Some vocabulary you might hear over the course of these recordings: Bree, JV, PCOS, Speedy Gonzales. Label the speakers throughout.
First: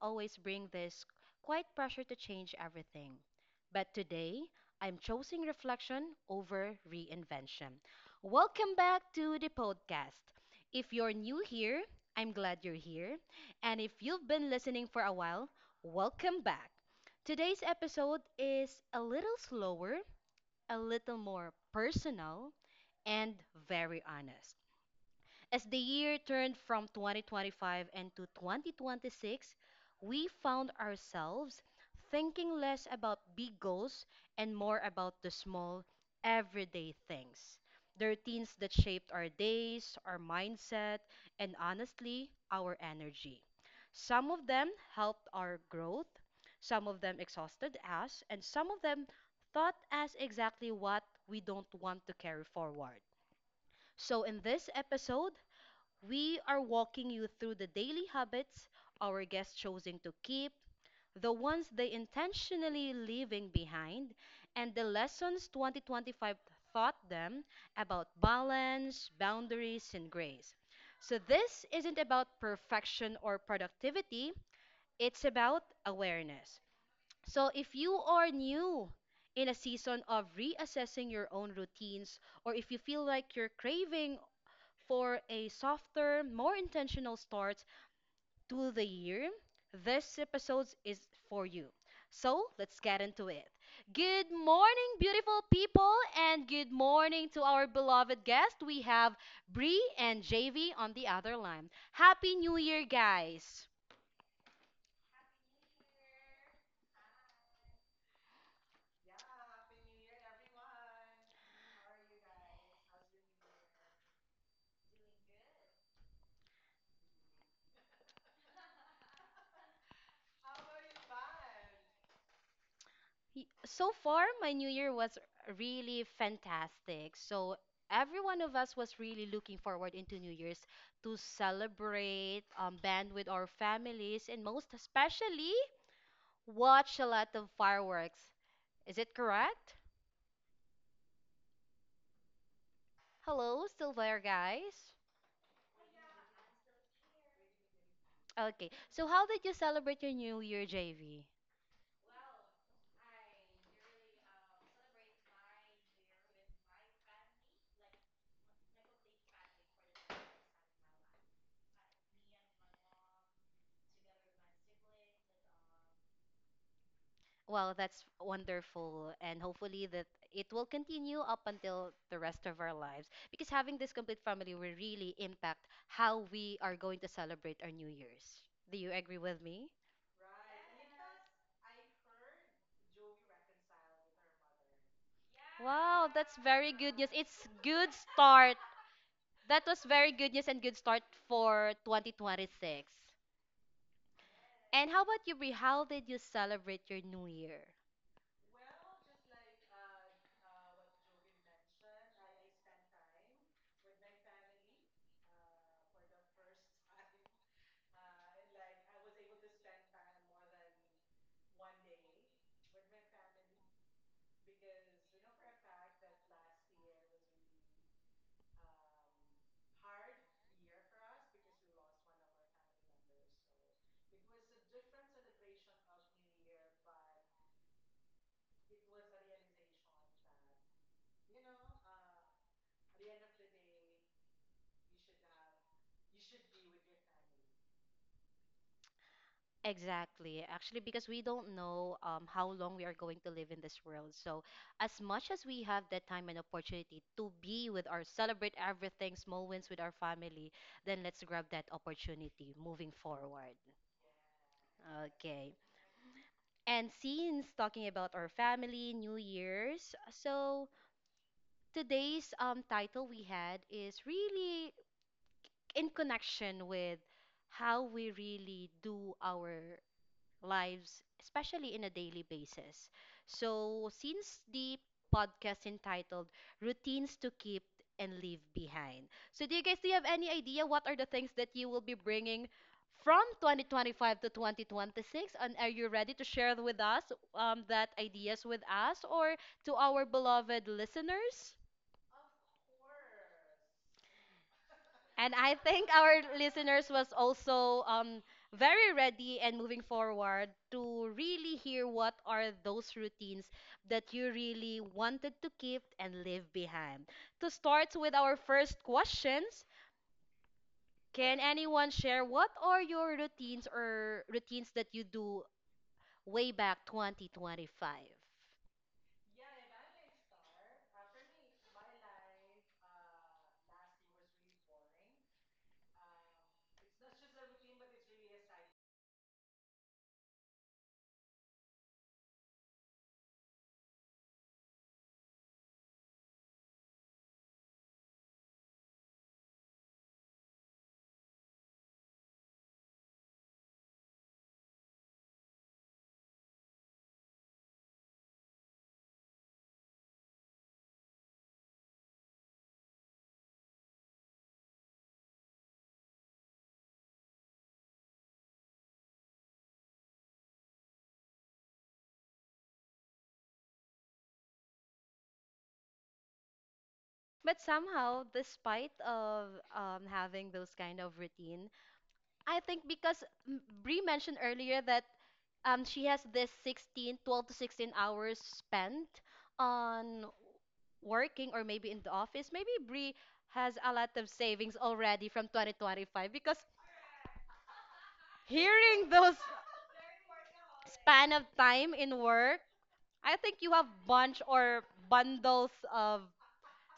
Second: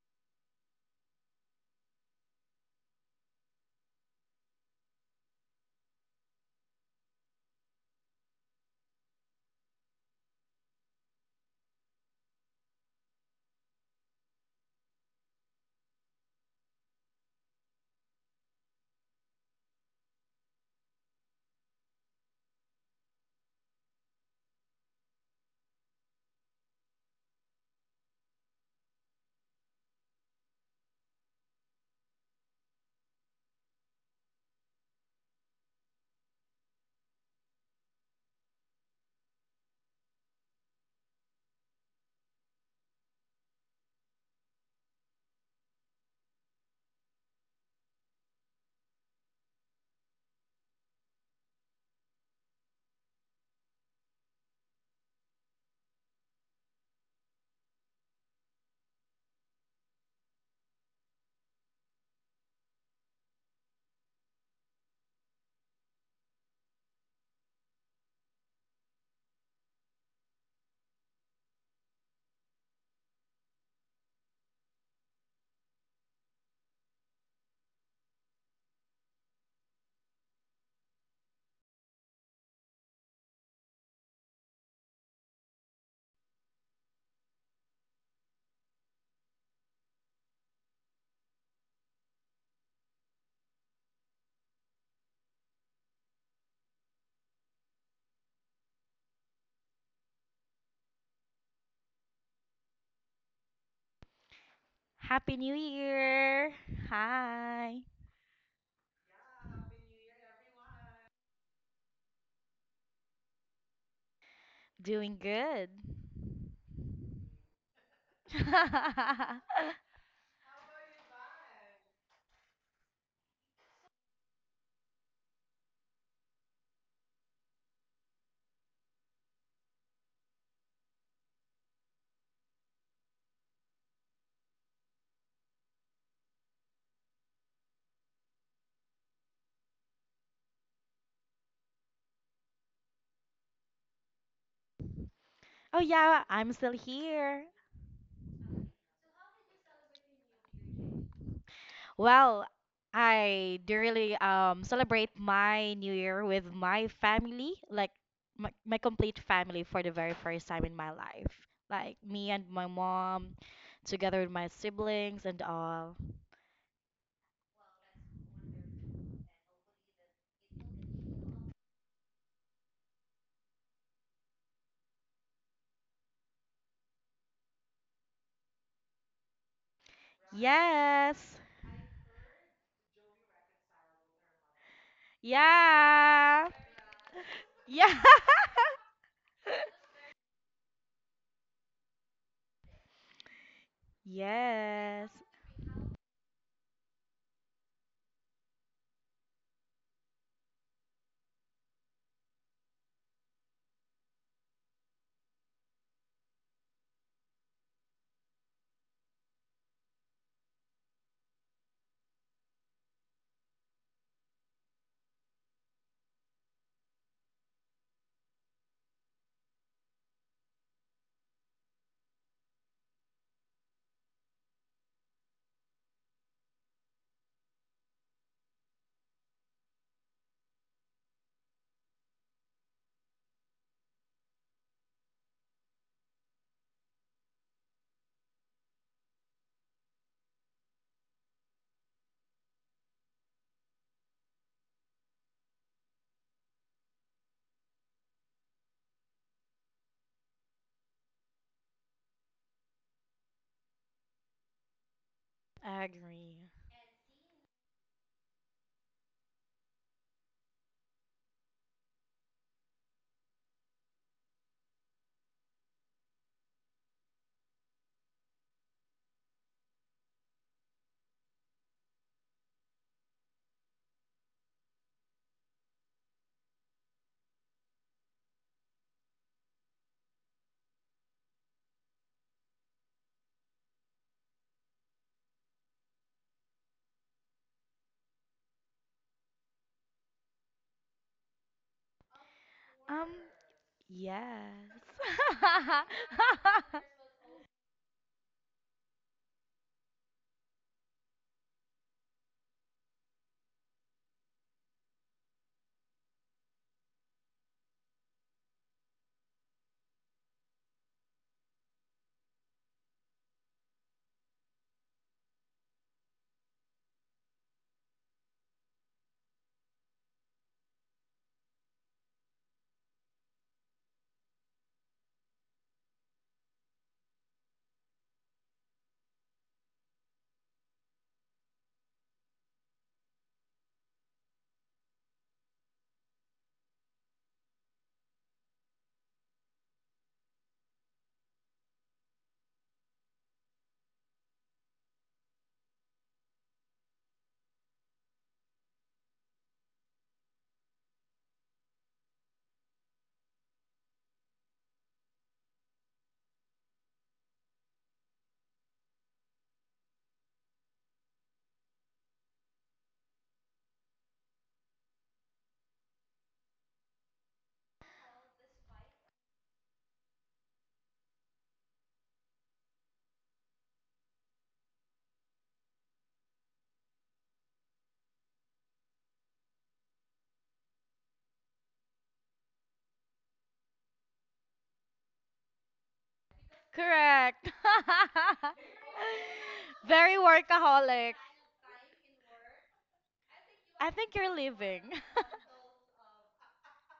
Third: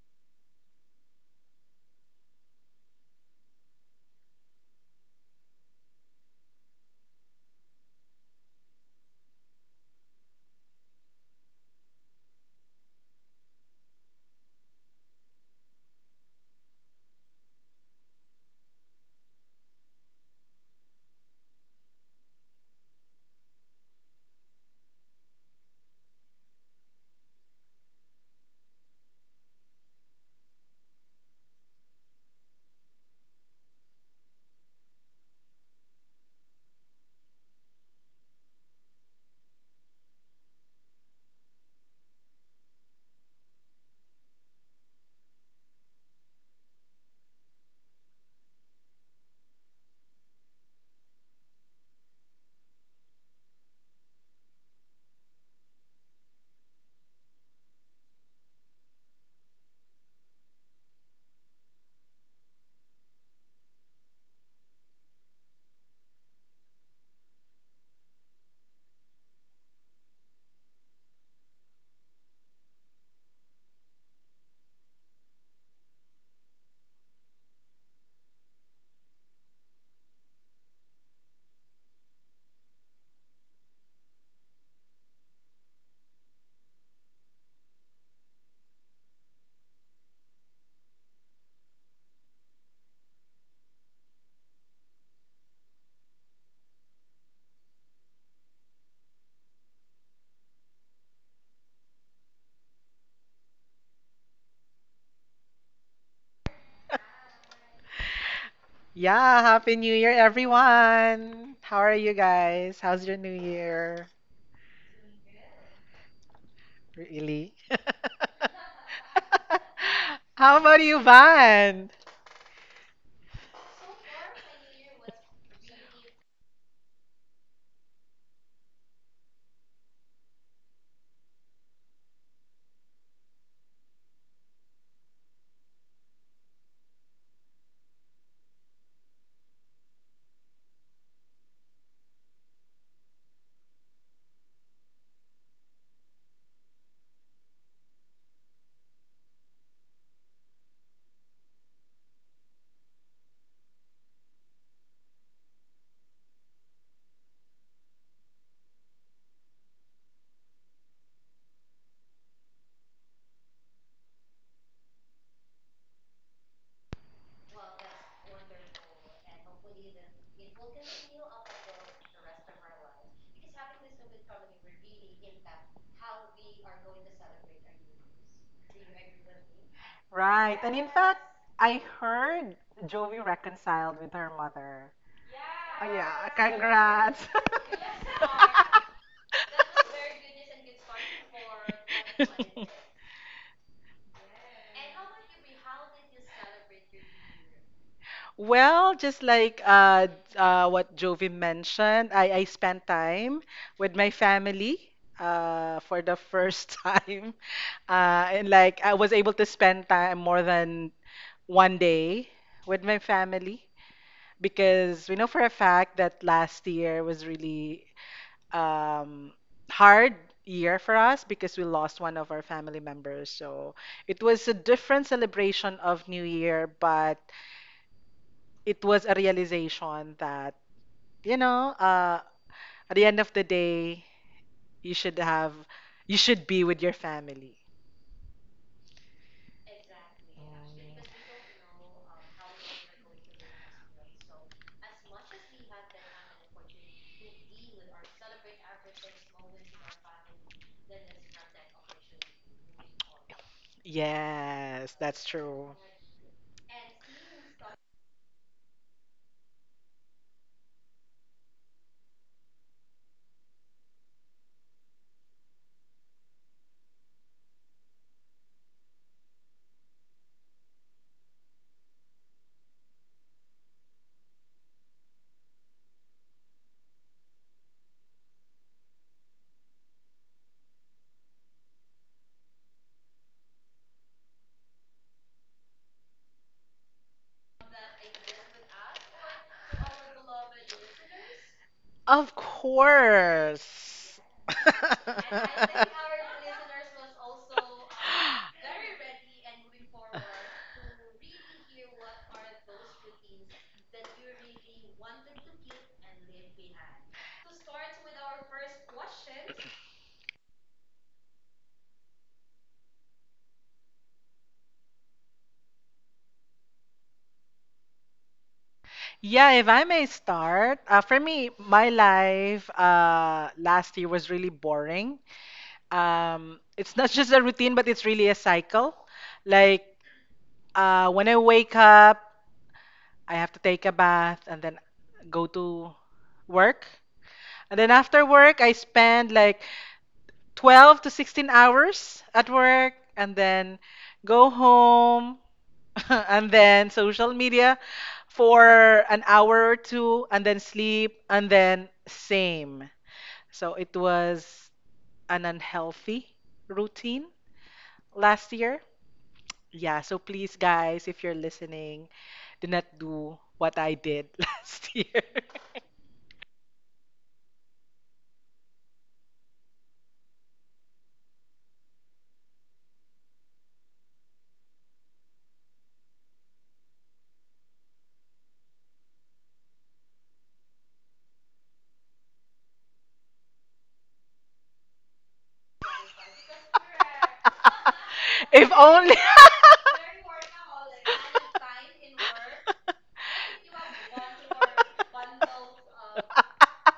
Speaker 1: always bring this quiet pressure to change everything. But today, I'm choosing reflection over reinvention. Welcome back to the podcast. If you're new here, I'm glad you're here. And if you've been listening for a while, welcome back. Today's episode is a little slower, a little more personal, and very honest. As the year turned from 2025 into 2026, we found ourselves thinking less about big goals and more about the small, everyday things. The routines that shaped our days, our mindset, and honestly, our energy. Some of them helped our growth, some of them exhausted us, and some of them taught us exactly what we don't want to carry forward. So, in this episode, we are walking you through the daily habits our guests choosing to keep, the ones they intentionally leaving behind, and the lessons 2025 taught them about balance, boundaries, and grace. So, this isn't about perfection or productivity, it's about awareness. So, if you are new in a season of reassessing your own routines, or if you feel like you're craving for a softer, more intentional start to the year, this episode is for you. So let's get into it. Good morning, beautiful people, and good morning to our beloved guest. We have Bree and JV on the other line. Happy New Year, guys!
Speaker 2: Happy New Year! Hi!
Speaker 3: Yeah, Happy New Year, everyone! How are you guys? How's your New Year?
Speaker 2: Doing good.
Speaker 3: Really? How about you, Van?
Speaker 1: So far, my new year was really fantastic. So every one of us was really looking forward into New Year's to celebrate, band with our families, and most especially watch a lot of fireworks. Is it correct? Hello, still there, guys?
Speaker 2: Oh, yeah, I'm still here.
Speaker 1: Okay. So how did you celebrate your New Year, JV?
Speaker 2: Well, I do really celebrate my New Year with my family, like my complete family for the very first time in my life. Like me and my mom, together with my siblings and all.
Speaker 1: Well, that's wonderful, and hopefully that it will continue up until the rest of our lives. Because having this complete family will really impact how we are going to celebrate our New Year's. Do you agree with me?
Speaker 3: Right, and in fact,
Speaker 2: Yes!
Speaker 3: I heard Joey reconciled with her mother. Oh,
Speaker 1: Wow,
Speaker 3: yeah,
Speaker 1: that's
Speaker 2: Yeah!
Speaker 1: very good news.
Speaker 3: congrats!
Speaker 1: It's
Speaker 2: Yeah!
Speaker 1: good start. That was very good news and good start for 2026. And how
Speaker 2: Yes,
Speaker 1: about you, Bri? How did you celebrate your New Year?
Speaker 3: Well, just like what Jovi mentioned, I spent time with my family for the first time. And like I was able to spend time more than one day with my family, because we know for a fact that last year was really um, hard year for us because we lost one of our family members. So it was a different celebration of New Year, but it was a realization that you know uh, at the end of the day you should have you should be with your family. Mm.
Speaker 1: Exactly. Actually, because we don't know how long we are going to live in this world. So, as much as we have that time and opportunity to be with our, celebrate everything, small wins with our family, then let's grab that opportunity moving forward.
Speaker 3: Yes, that's
Speaker 1: Okay.
Speaker 3: true.
Speaker 2: I agree.
Speaker 1: And since talking about our family, New Year's, so today's title we had is really in connection with how we really do our lives, especially in a daily basis. So, since the podcast entitled Routines to Keep and Leave Behind, so do you guys do you have any idea what are the things that you will be bringing from 2025 to 2026? And are you ready to share with us that ideas with us or to our beloved listeners?
Speaker 3: Of
Speaker 2: Um,
Speaker 3: course.
Speaker 2: Yes.
Speaker 1: And I think our listeners was also very ready and moving forward to really hear what are those routines that you really wanted to keep and leave behind. To start with our first questions, can anyone share what are your routines or routines that you do way back 2025?
Speaker 3: Yeah, if I may start. For me, my life last year was really boring. It's not just a routine, but it's really a cycle. Like, when I wake up, I have to take a bath and then go to work. And then after work, I spend like 12 to 16 hours at work, and then go home and then social media for an hour or two and then sleep and then same. So it was an unhealthy routine last year. Yeah, so please, guys, if you're listening, do not do what I did last year.
Speaker 1: But somehow, despite of having those kind of routine, I think because Brie mentioned earlier that she has this 16, 12 to 16 hours spent on working or maybe in the office. Maybe Brie has a lot of savings already from 2025 because
Speaker 2: Correct.
Speaker 3: if
Speaker 1: hearing
Speaker 3: only
Speaker 1: those
Speaker 2: Very workaholic.
Speaker 1: span of time in work, I think you have
Speaker 2: I think you're
Speaker 1: bunch
Speaker 2: leaving.
Speaker 1: or bundles of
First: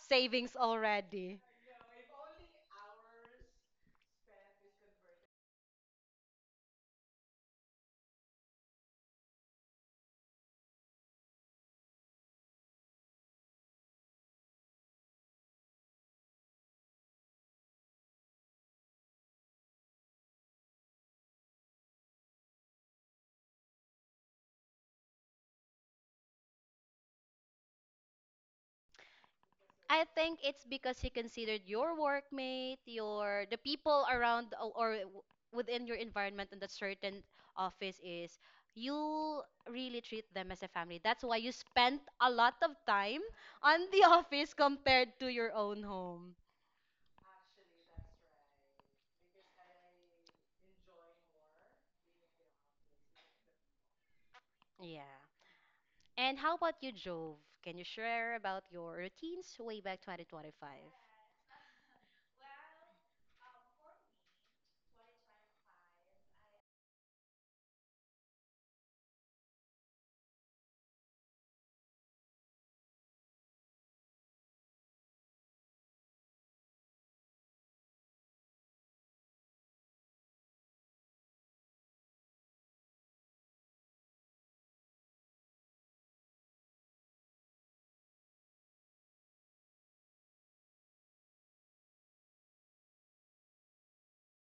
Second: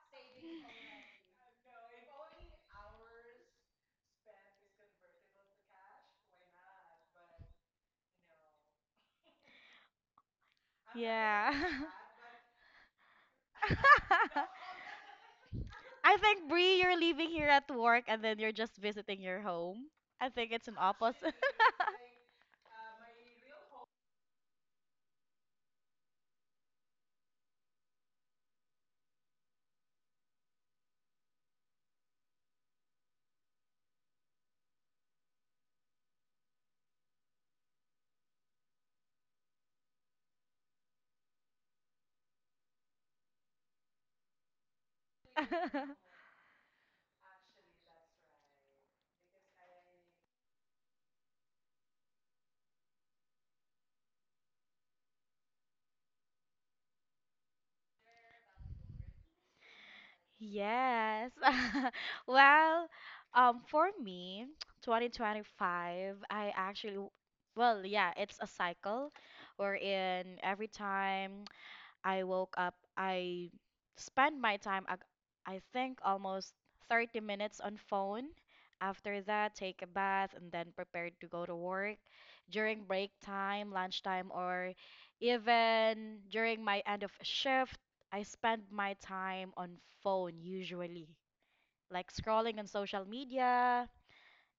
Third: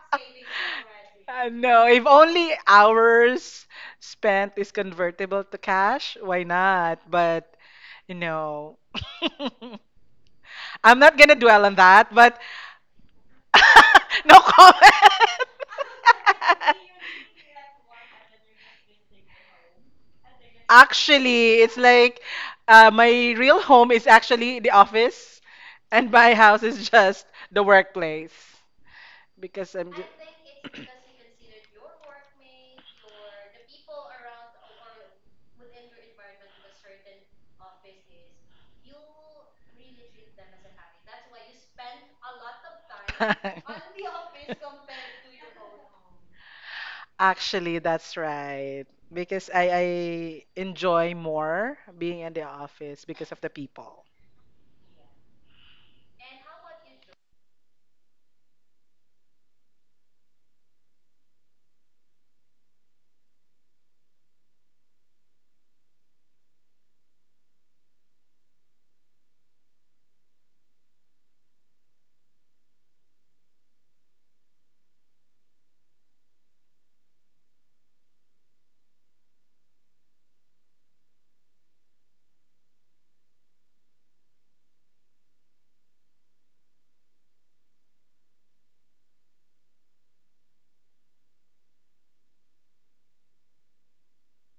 Speaker 1: savings already.
Speaker 3: No, if only hours spent is convertible to cash, why not? But, you know, I'm not gonna
Speaker 2: Yeah.
Speaker 3: dwell on that, but no comment.
Speaker 2: I think Bree, you're leaving here at work and then you're just visiting your home. I think it's an opposite.
Speaker 3: Actually, it's like, my real home is actually the office, and my house is just the workplace because I'm
Speaker 1: I
Speaker 3: just
Speaker 1: think it's because you considered your workmate, your the people around within your environment in that certain office is you really treat them as a family. That's why you spent a lot of time on the office compared to your own home.
Speaker 3: actually that's right. Because I enjoy more being in the office because of the people.
Speaker 1: Yeah. And how about you, Jove? Can you share about your routines way back 2025?
Speaker 2: Yes. Well, for me, 2025, I actually, well, yeah, it's a cycle wherein every time I woke up. I spent my time, I think, almost 30 minutes on phone. After that, take a bath and then prepared to go to work. During break time, lunchtime, or even during my end of shift, I spend my time on phone usually, like scrolling on social media,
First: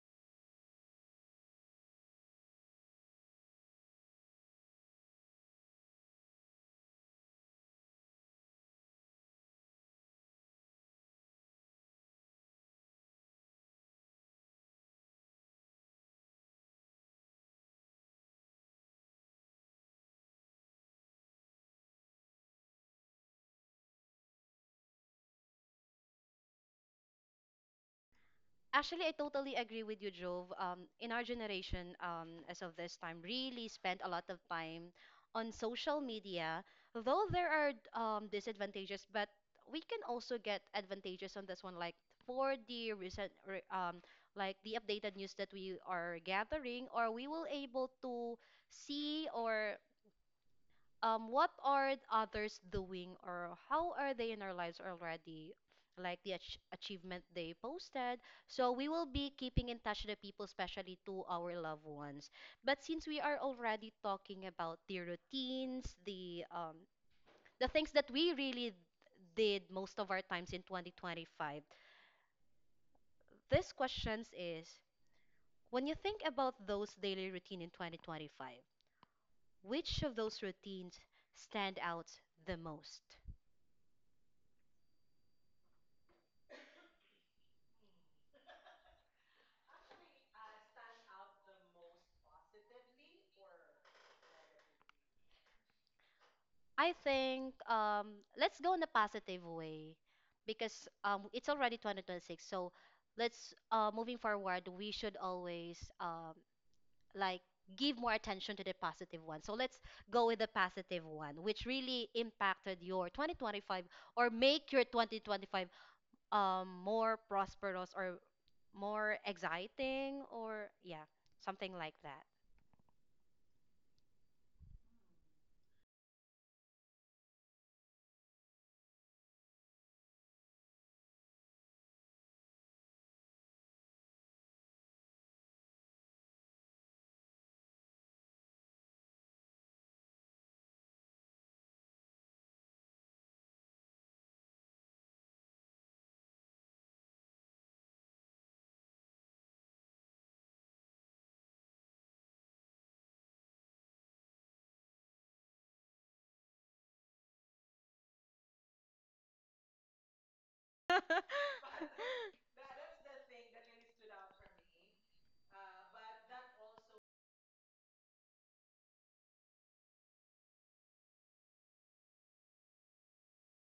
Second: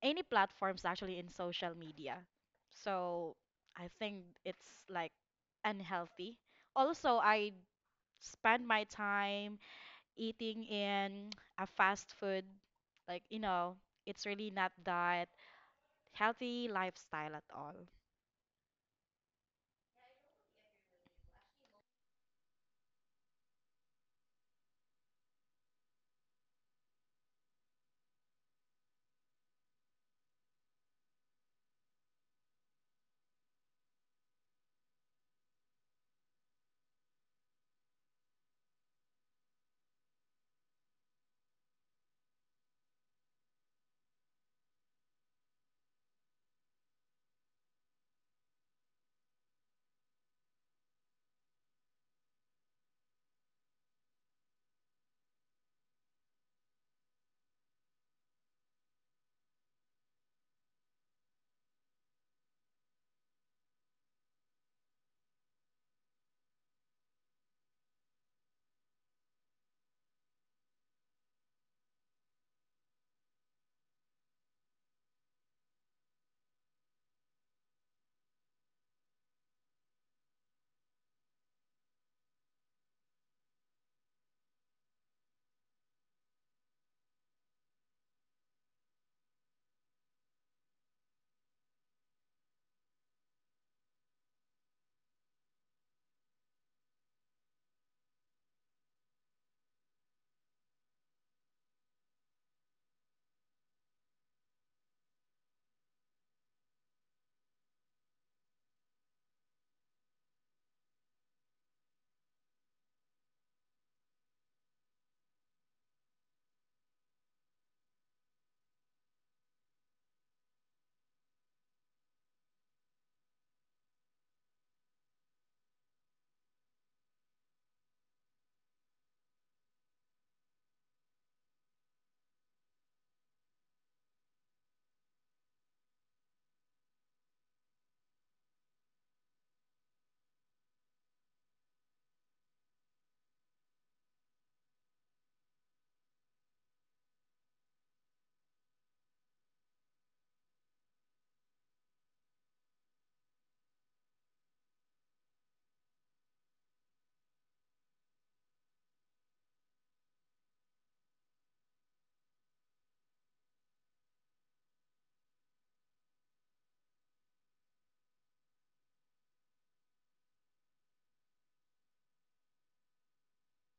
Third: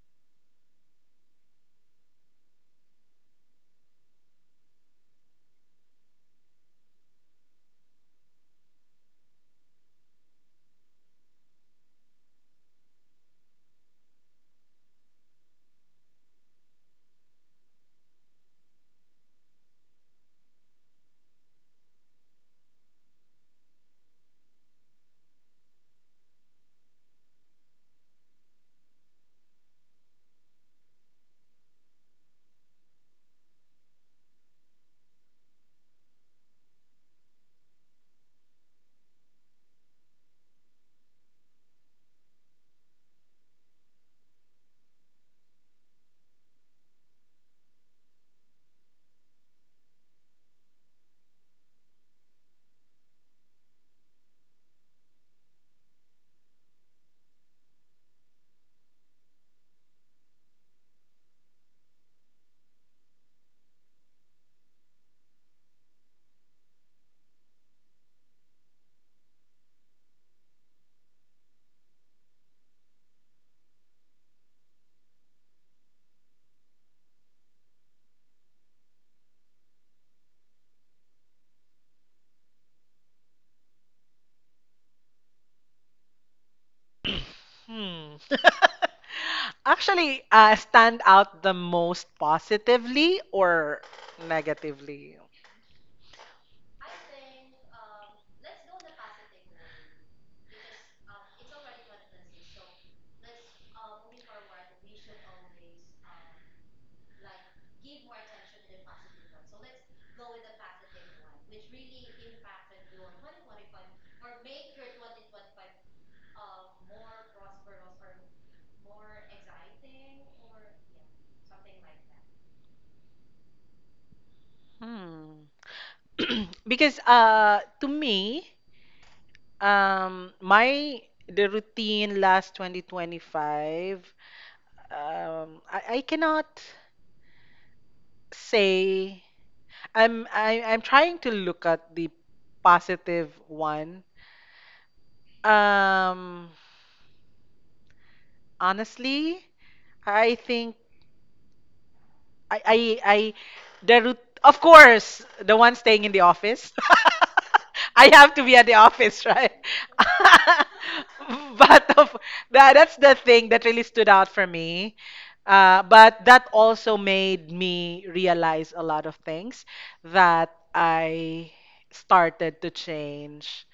Speaker 2: any platforms actually in social media. So I think it's like unhealthy. Also, I spend my time eating in a fast food, like it's really not that healthy lifestyle at all.
Speaker 1: Actually, I totally agree with you, Jove. In our generation, as of this time, really spent a lot of time on social media. Though there are disadvantages, but we can also get advantages on this one. Like for the recent, like the updated news that we are gathering, or we will able to see or what are others doing or how are they in our lives already? Like the achievement they posted. So we will be keeping in touch with the people, especially to our loved ones. But since we are already talking about the routines, the things that we really did most of our times in 2025, this questions is when you think about those daily routine in 2025, which of those routines stand out the most?
Speaker 3: Hmm. Actually, stand out the most positively or negatively?
Speaker 1: I think let's go in a positive way because it's already 2026. So let's moving forward, we should always, like give more attention to the positive one. So let's go with the positive one, which really impacted your 2025 or make your 2025 more prosperous or more exciting, or yeah, something like
Speaker 3: Hmm. Because to me, my the routine last 2025, I cannot say, I'm trying to look at the positive one. Um Honestly, I think I I I the root, of course, the one staying in the office. I have to be at the office, right?
Speaker 1: that.
Speaker 3: but of, that's the thing that really stood out for me. But that also made me realize a lot of things that I started to change,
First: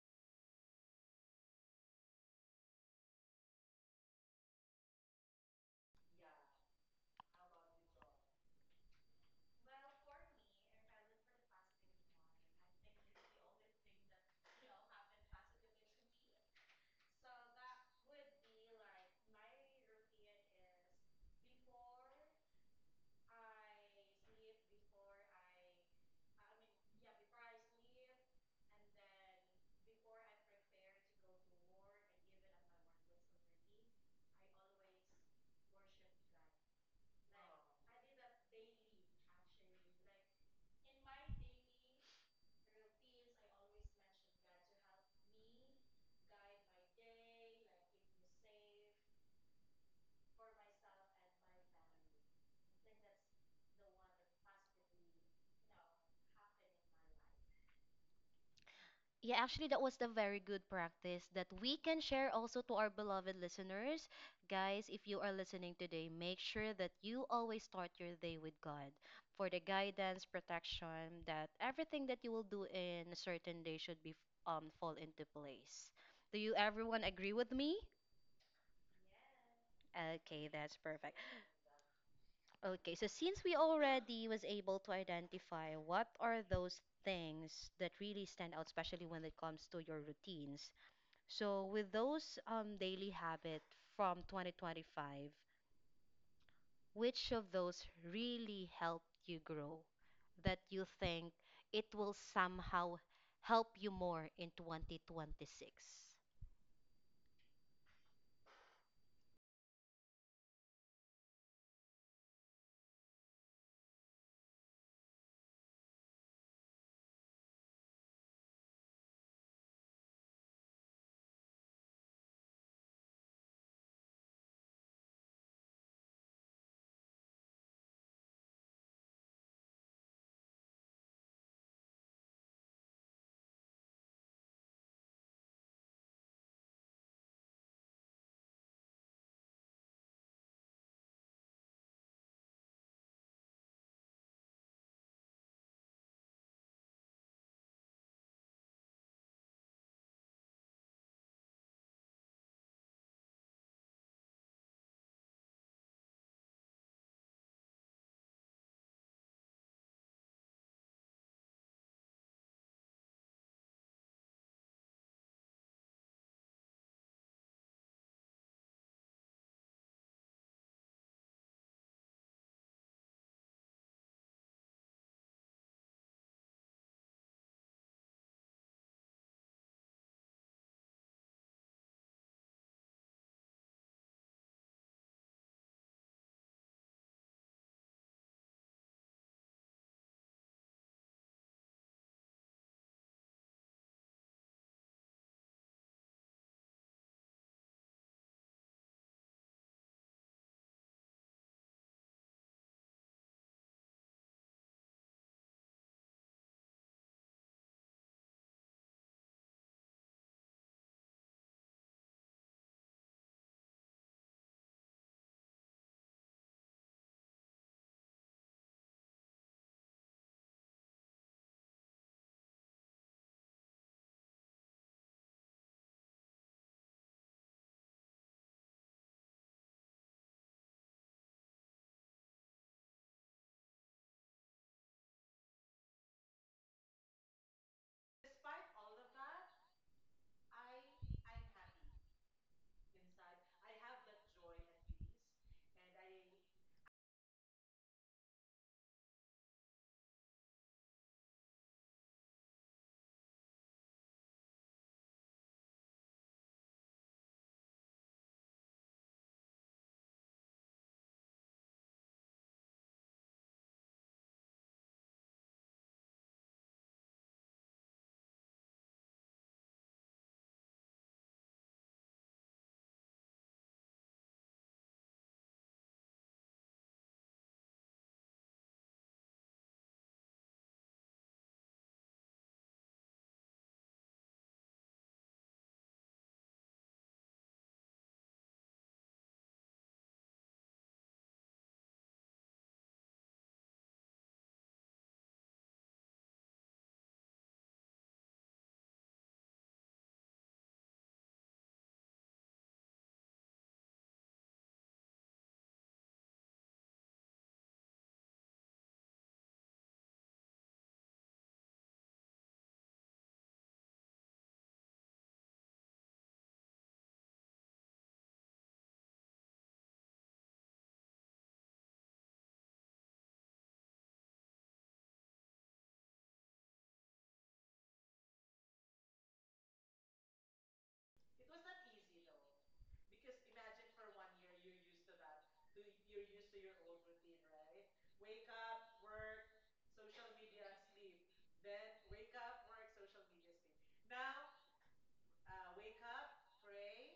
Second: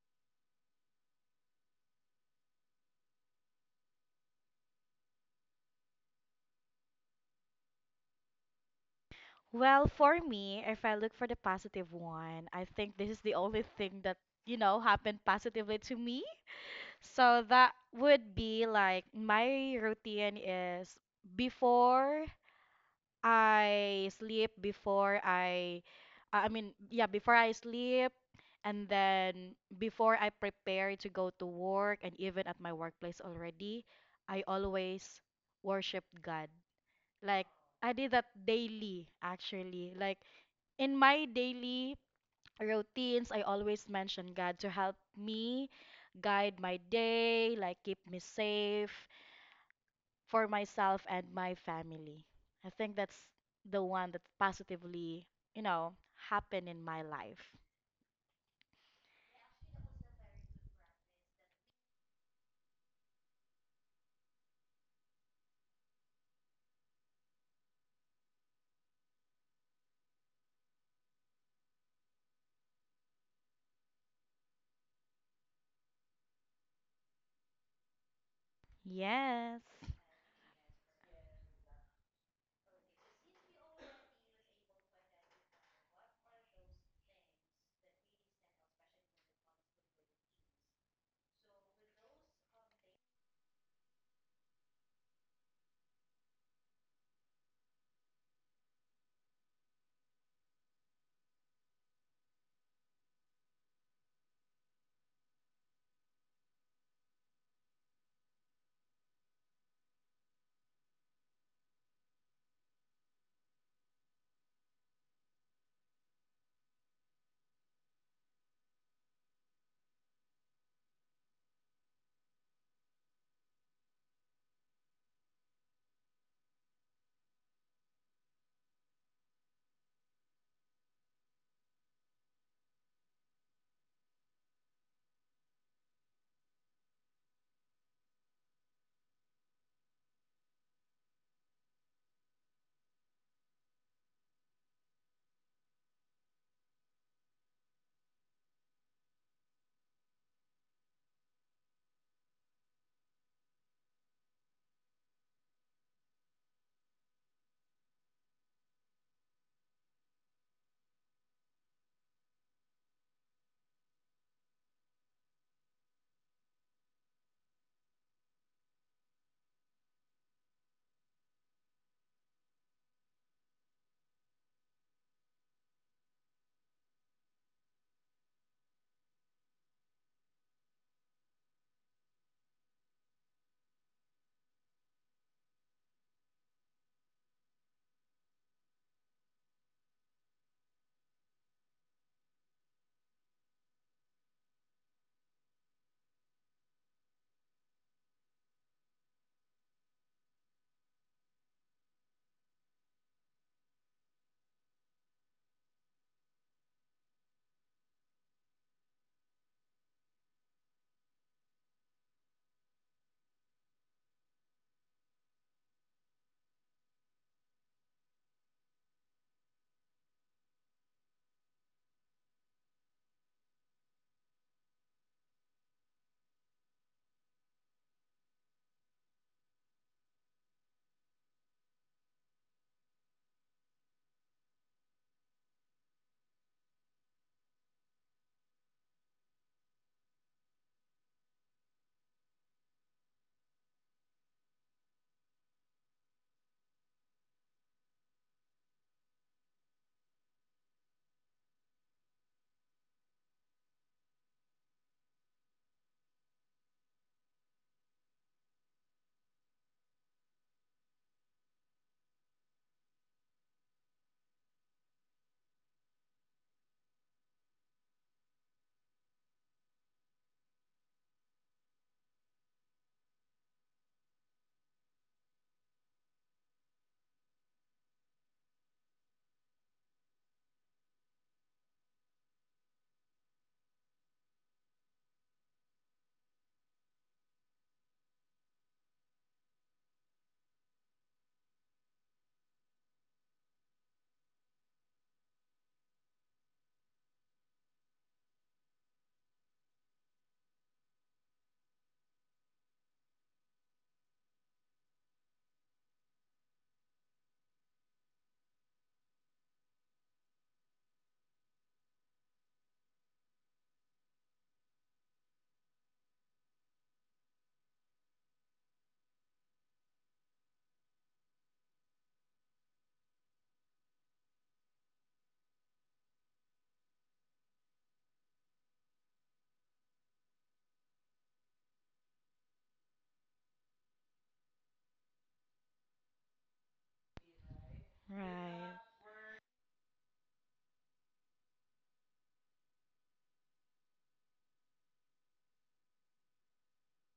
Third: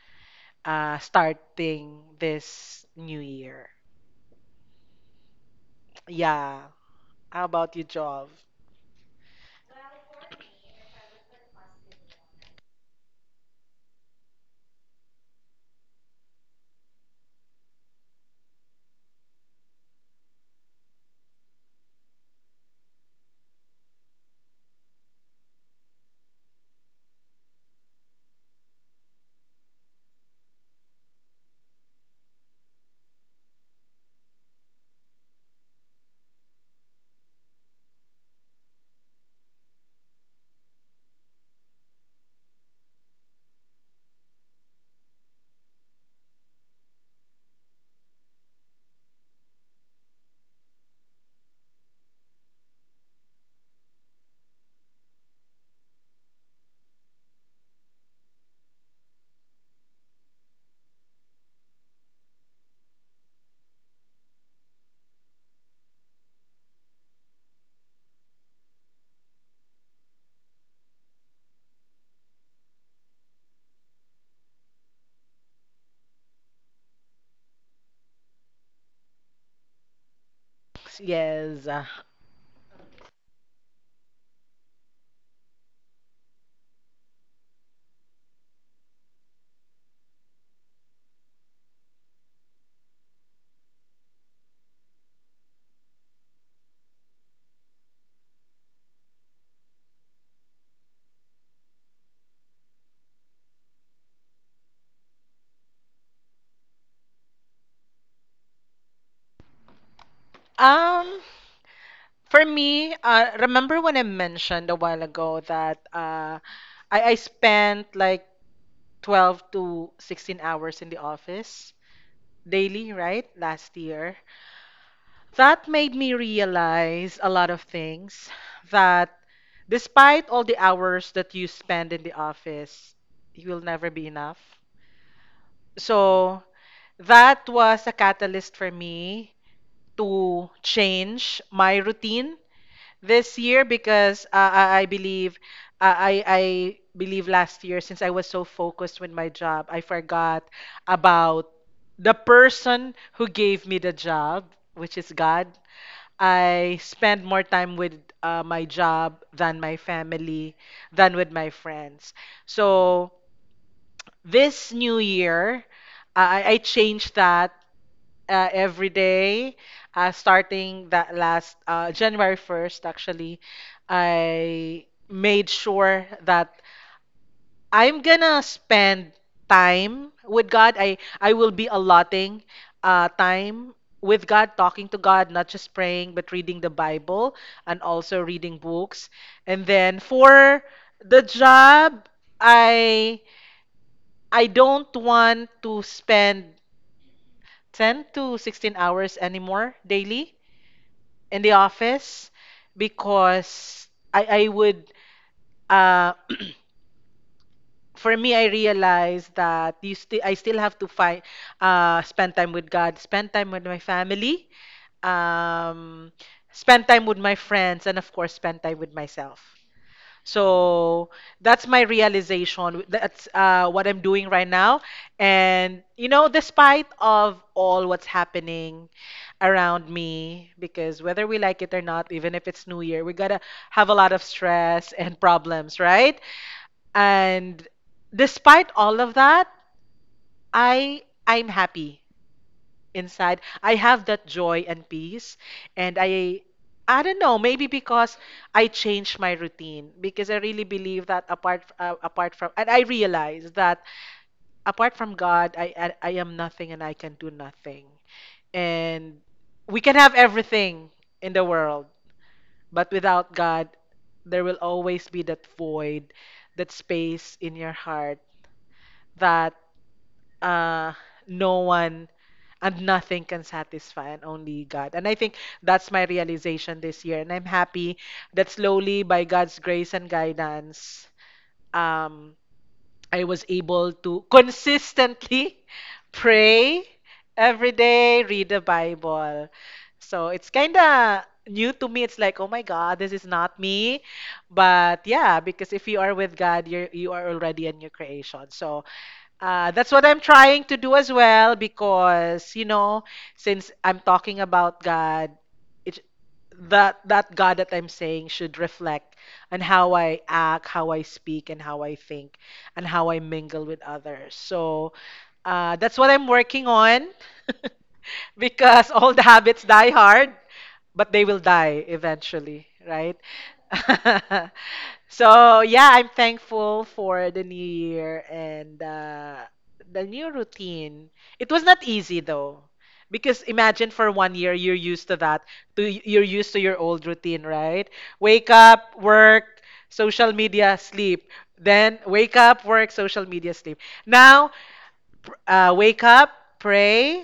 Speaker 3: starting this new year. Yeah. How about you, Jov?
Speaker 2: Well, for me, if I look for the positive one, I think this is the only thing that happened positively to me. So that would be like my routine is before before I mean, yeah, before I sleep, and then before I prepare to go to work, and even at my workplace already, I always worship God. Like, I did that daily, actually. Like, in my daily routines, I always mention God to help me guide my day, like, keep me safe for myself and my family. I think that's the one that positively, you know, happened in my life.
Speaker 1: Yeah, actually, that was the very good practice that we can share also to our beloved listeners. Guys, if you are listening today, make sure that you always start your day with God for the guidance, protection, that everything that you will do in a certain day should be fall into place. Do you everyone agree with me?
Speaker 2: Yes.
Speaker 1: Okay, that's perfect.
Speaker 3: Yes.
Speaker 1: Okay, so since we already was able to identify what are those things that really stand out, especially when it comes to your routines. So, with those daily habits from 2025, which of those really helped you grow that you think it will somehow help you more in 2026?
Speaker 3: Um, For me, remember when I mentioned a while ago that, I spent like 12 to 16 hours in the office daily, right? Last year. That made me realize a lot of things: that despite all the hours that you spend in the office, you will never be enough. So that was a catalyst for me to change my routine this year, because I believe last year, since I was so focused with my job, I forgot about the person who gave me the job, which is God. I spend more time with, my job than my family, than with my friends. So this new year, I changed that. Every day, starting that last, January 1st, actually, I made sure that I'm gonna spend time with God. I will be allotting, time with God, talking to God, not just praying, but reading the Bible and also reading books. And then for the job, I I don't want to spend 10 to 16 hours anymore daily in the office, because I would uh for me, I realized that you still I still have to find, spend time with God, spend time with my family, um spend time with my friends, and of course spend time with myself. So that's my realization. That's, what I'm doing right now. And despite of all what's happening around me, because whether we like it or not, even if it's New Year, we gotta have a lot of stress and problems, right? And despite all of that, I'm happy inside. I have that joy and peace, and I don't know, maybe because I changed my routine, because I really believe that apart from and I realize that apart from god, I am nothing and I can do nothing, and we can have everything in the world, but without god there will always be that void, that space in your heart, that, uh, no one and nothing can satisfy, and only God. And I think that's my realization this year. And I'm happy that slowly, by God's grace and guidance, um, I was able to consistently pray every day, read the Bible. So it's kind of new to me. It's like, oh my God, this is not me. But yeah, because if you are with God, you are already a new creation. So, that's what I'm trying to do as well, because since I'm talking about God, it that that God that I'm saying should reflect on how I act, how I speak, and how I think, and how I mingle with others. So, that's what I'm working on. Because all the habits die hard, but they will die eventually, right? So, yeah, I'm thankful for the new year and, the new routine. It was not easy though, because imagine for one year you're used to that, to you're used to your old routine, right? Wake
Speaker 2: Right.
Speaker 3: up, work, social media, sleep. Then wake up, work, social media, sleep. Now, wake up, pray,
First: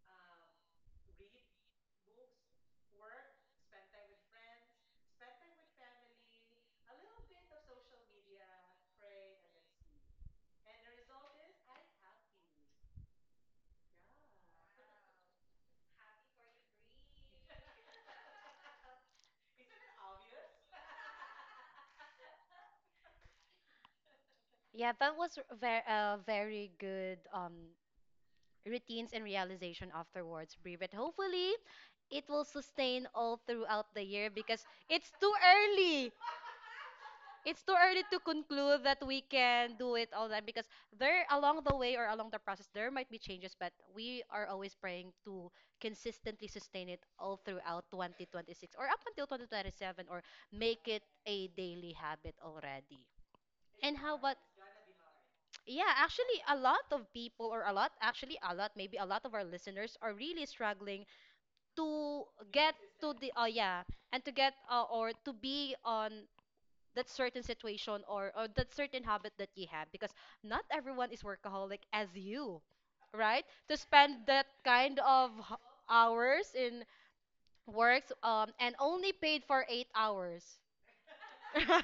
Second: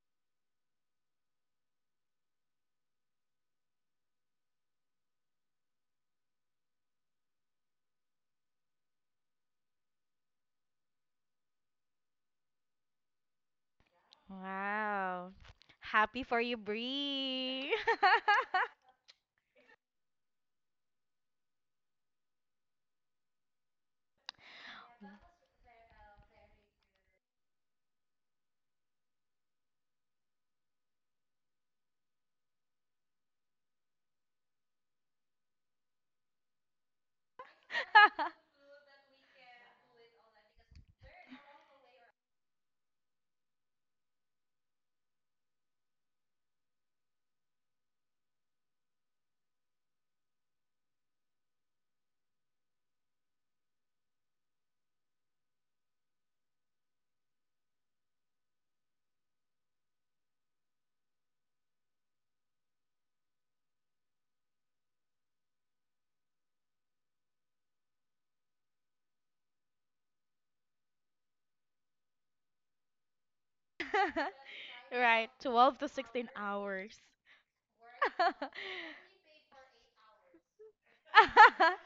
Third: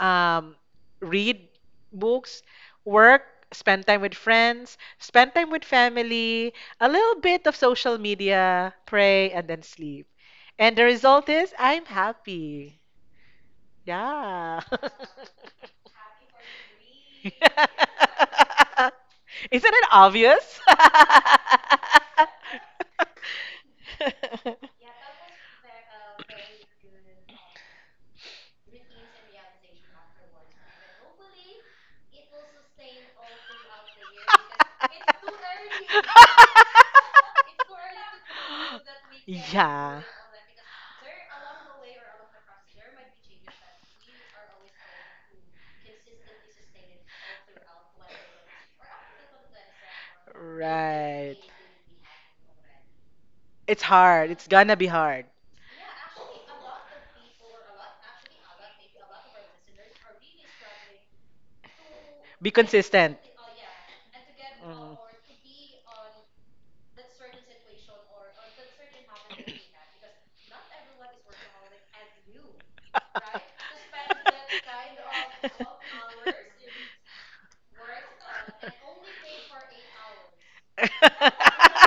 Speaker 3: um, read books, work, spend time with friends, spend time with family, a little bit of social media, pray, and then sleep. And the result is I'm happy. Yeah.
Speaker 2: Wow. Happy for you, Bree.
Speaker 3: Isn't it obvious?
Speaker 1: Yeah, that was very good routines and realization afterwards, Brie. But hopefully it will sustain all throughout the year because it's too early to conclude that we can do
Speaker 3: Yeah.
Speaker 1: it all time because there along the way or along the process there might be changes, but we are always praying to consistently sustain it all throughout 2026 or up until 2027, or make it
Speaker 3: Right.
Speaker 1: a daily habit already.
Speaker 3: It's
Speaker 1: And how
Speaker 3: hard.
Speaker 1: about,
Speaker 3: It's gonna be hard.
Speaker 1: yeah, actually a lot of people, or a lot actually a lot maybe a lot of our listeners are really struggling to
Speaker 3: Be
Speaker 1: get to
Speaker 3: consistent.
Speaker 1: the oh yeah, and to get or to be on that certain situation, or that certain habit that you have because not everyone is workaholic as you,
Speaker 3: Mhm.
Speaker 1: right, to spend that kind
Speaker 2: Right.
Speaker 1: of
Speaker 2: 12 to 16
Speaker 1: hours in
Speaker 2: hours.
Speaker 1: works and only paid for 8 hours.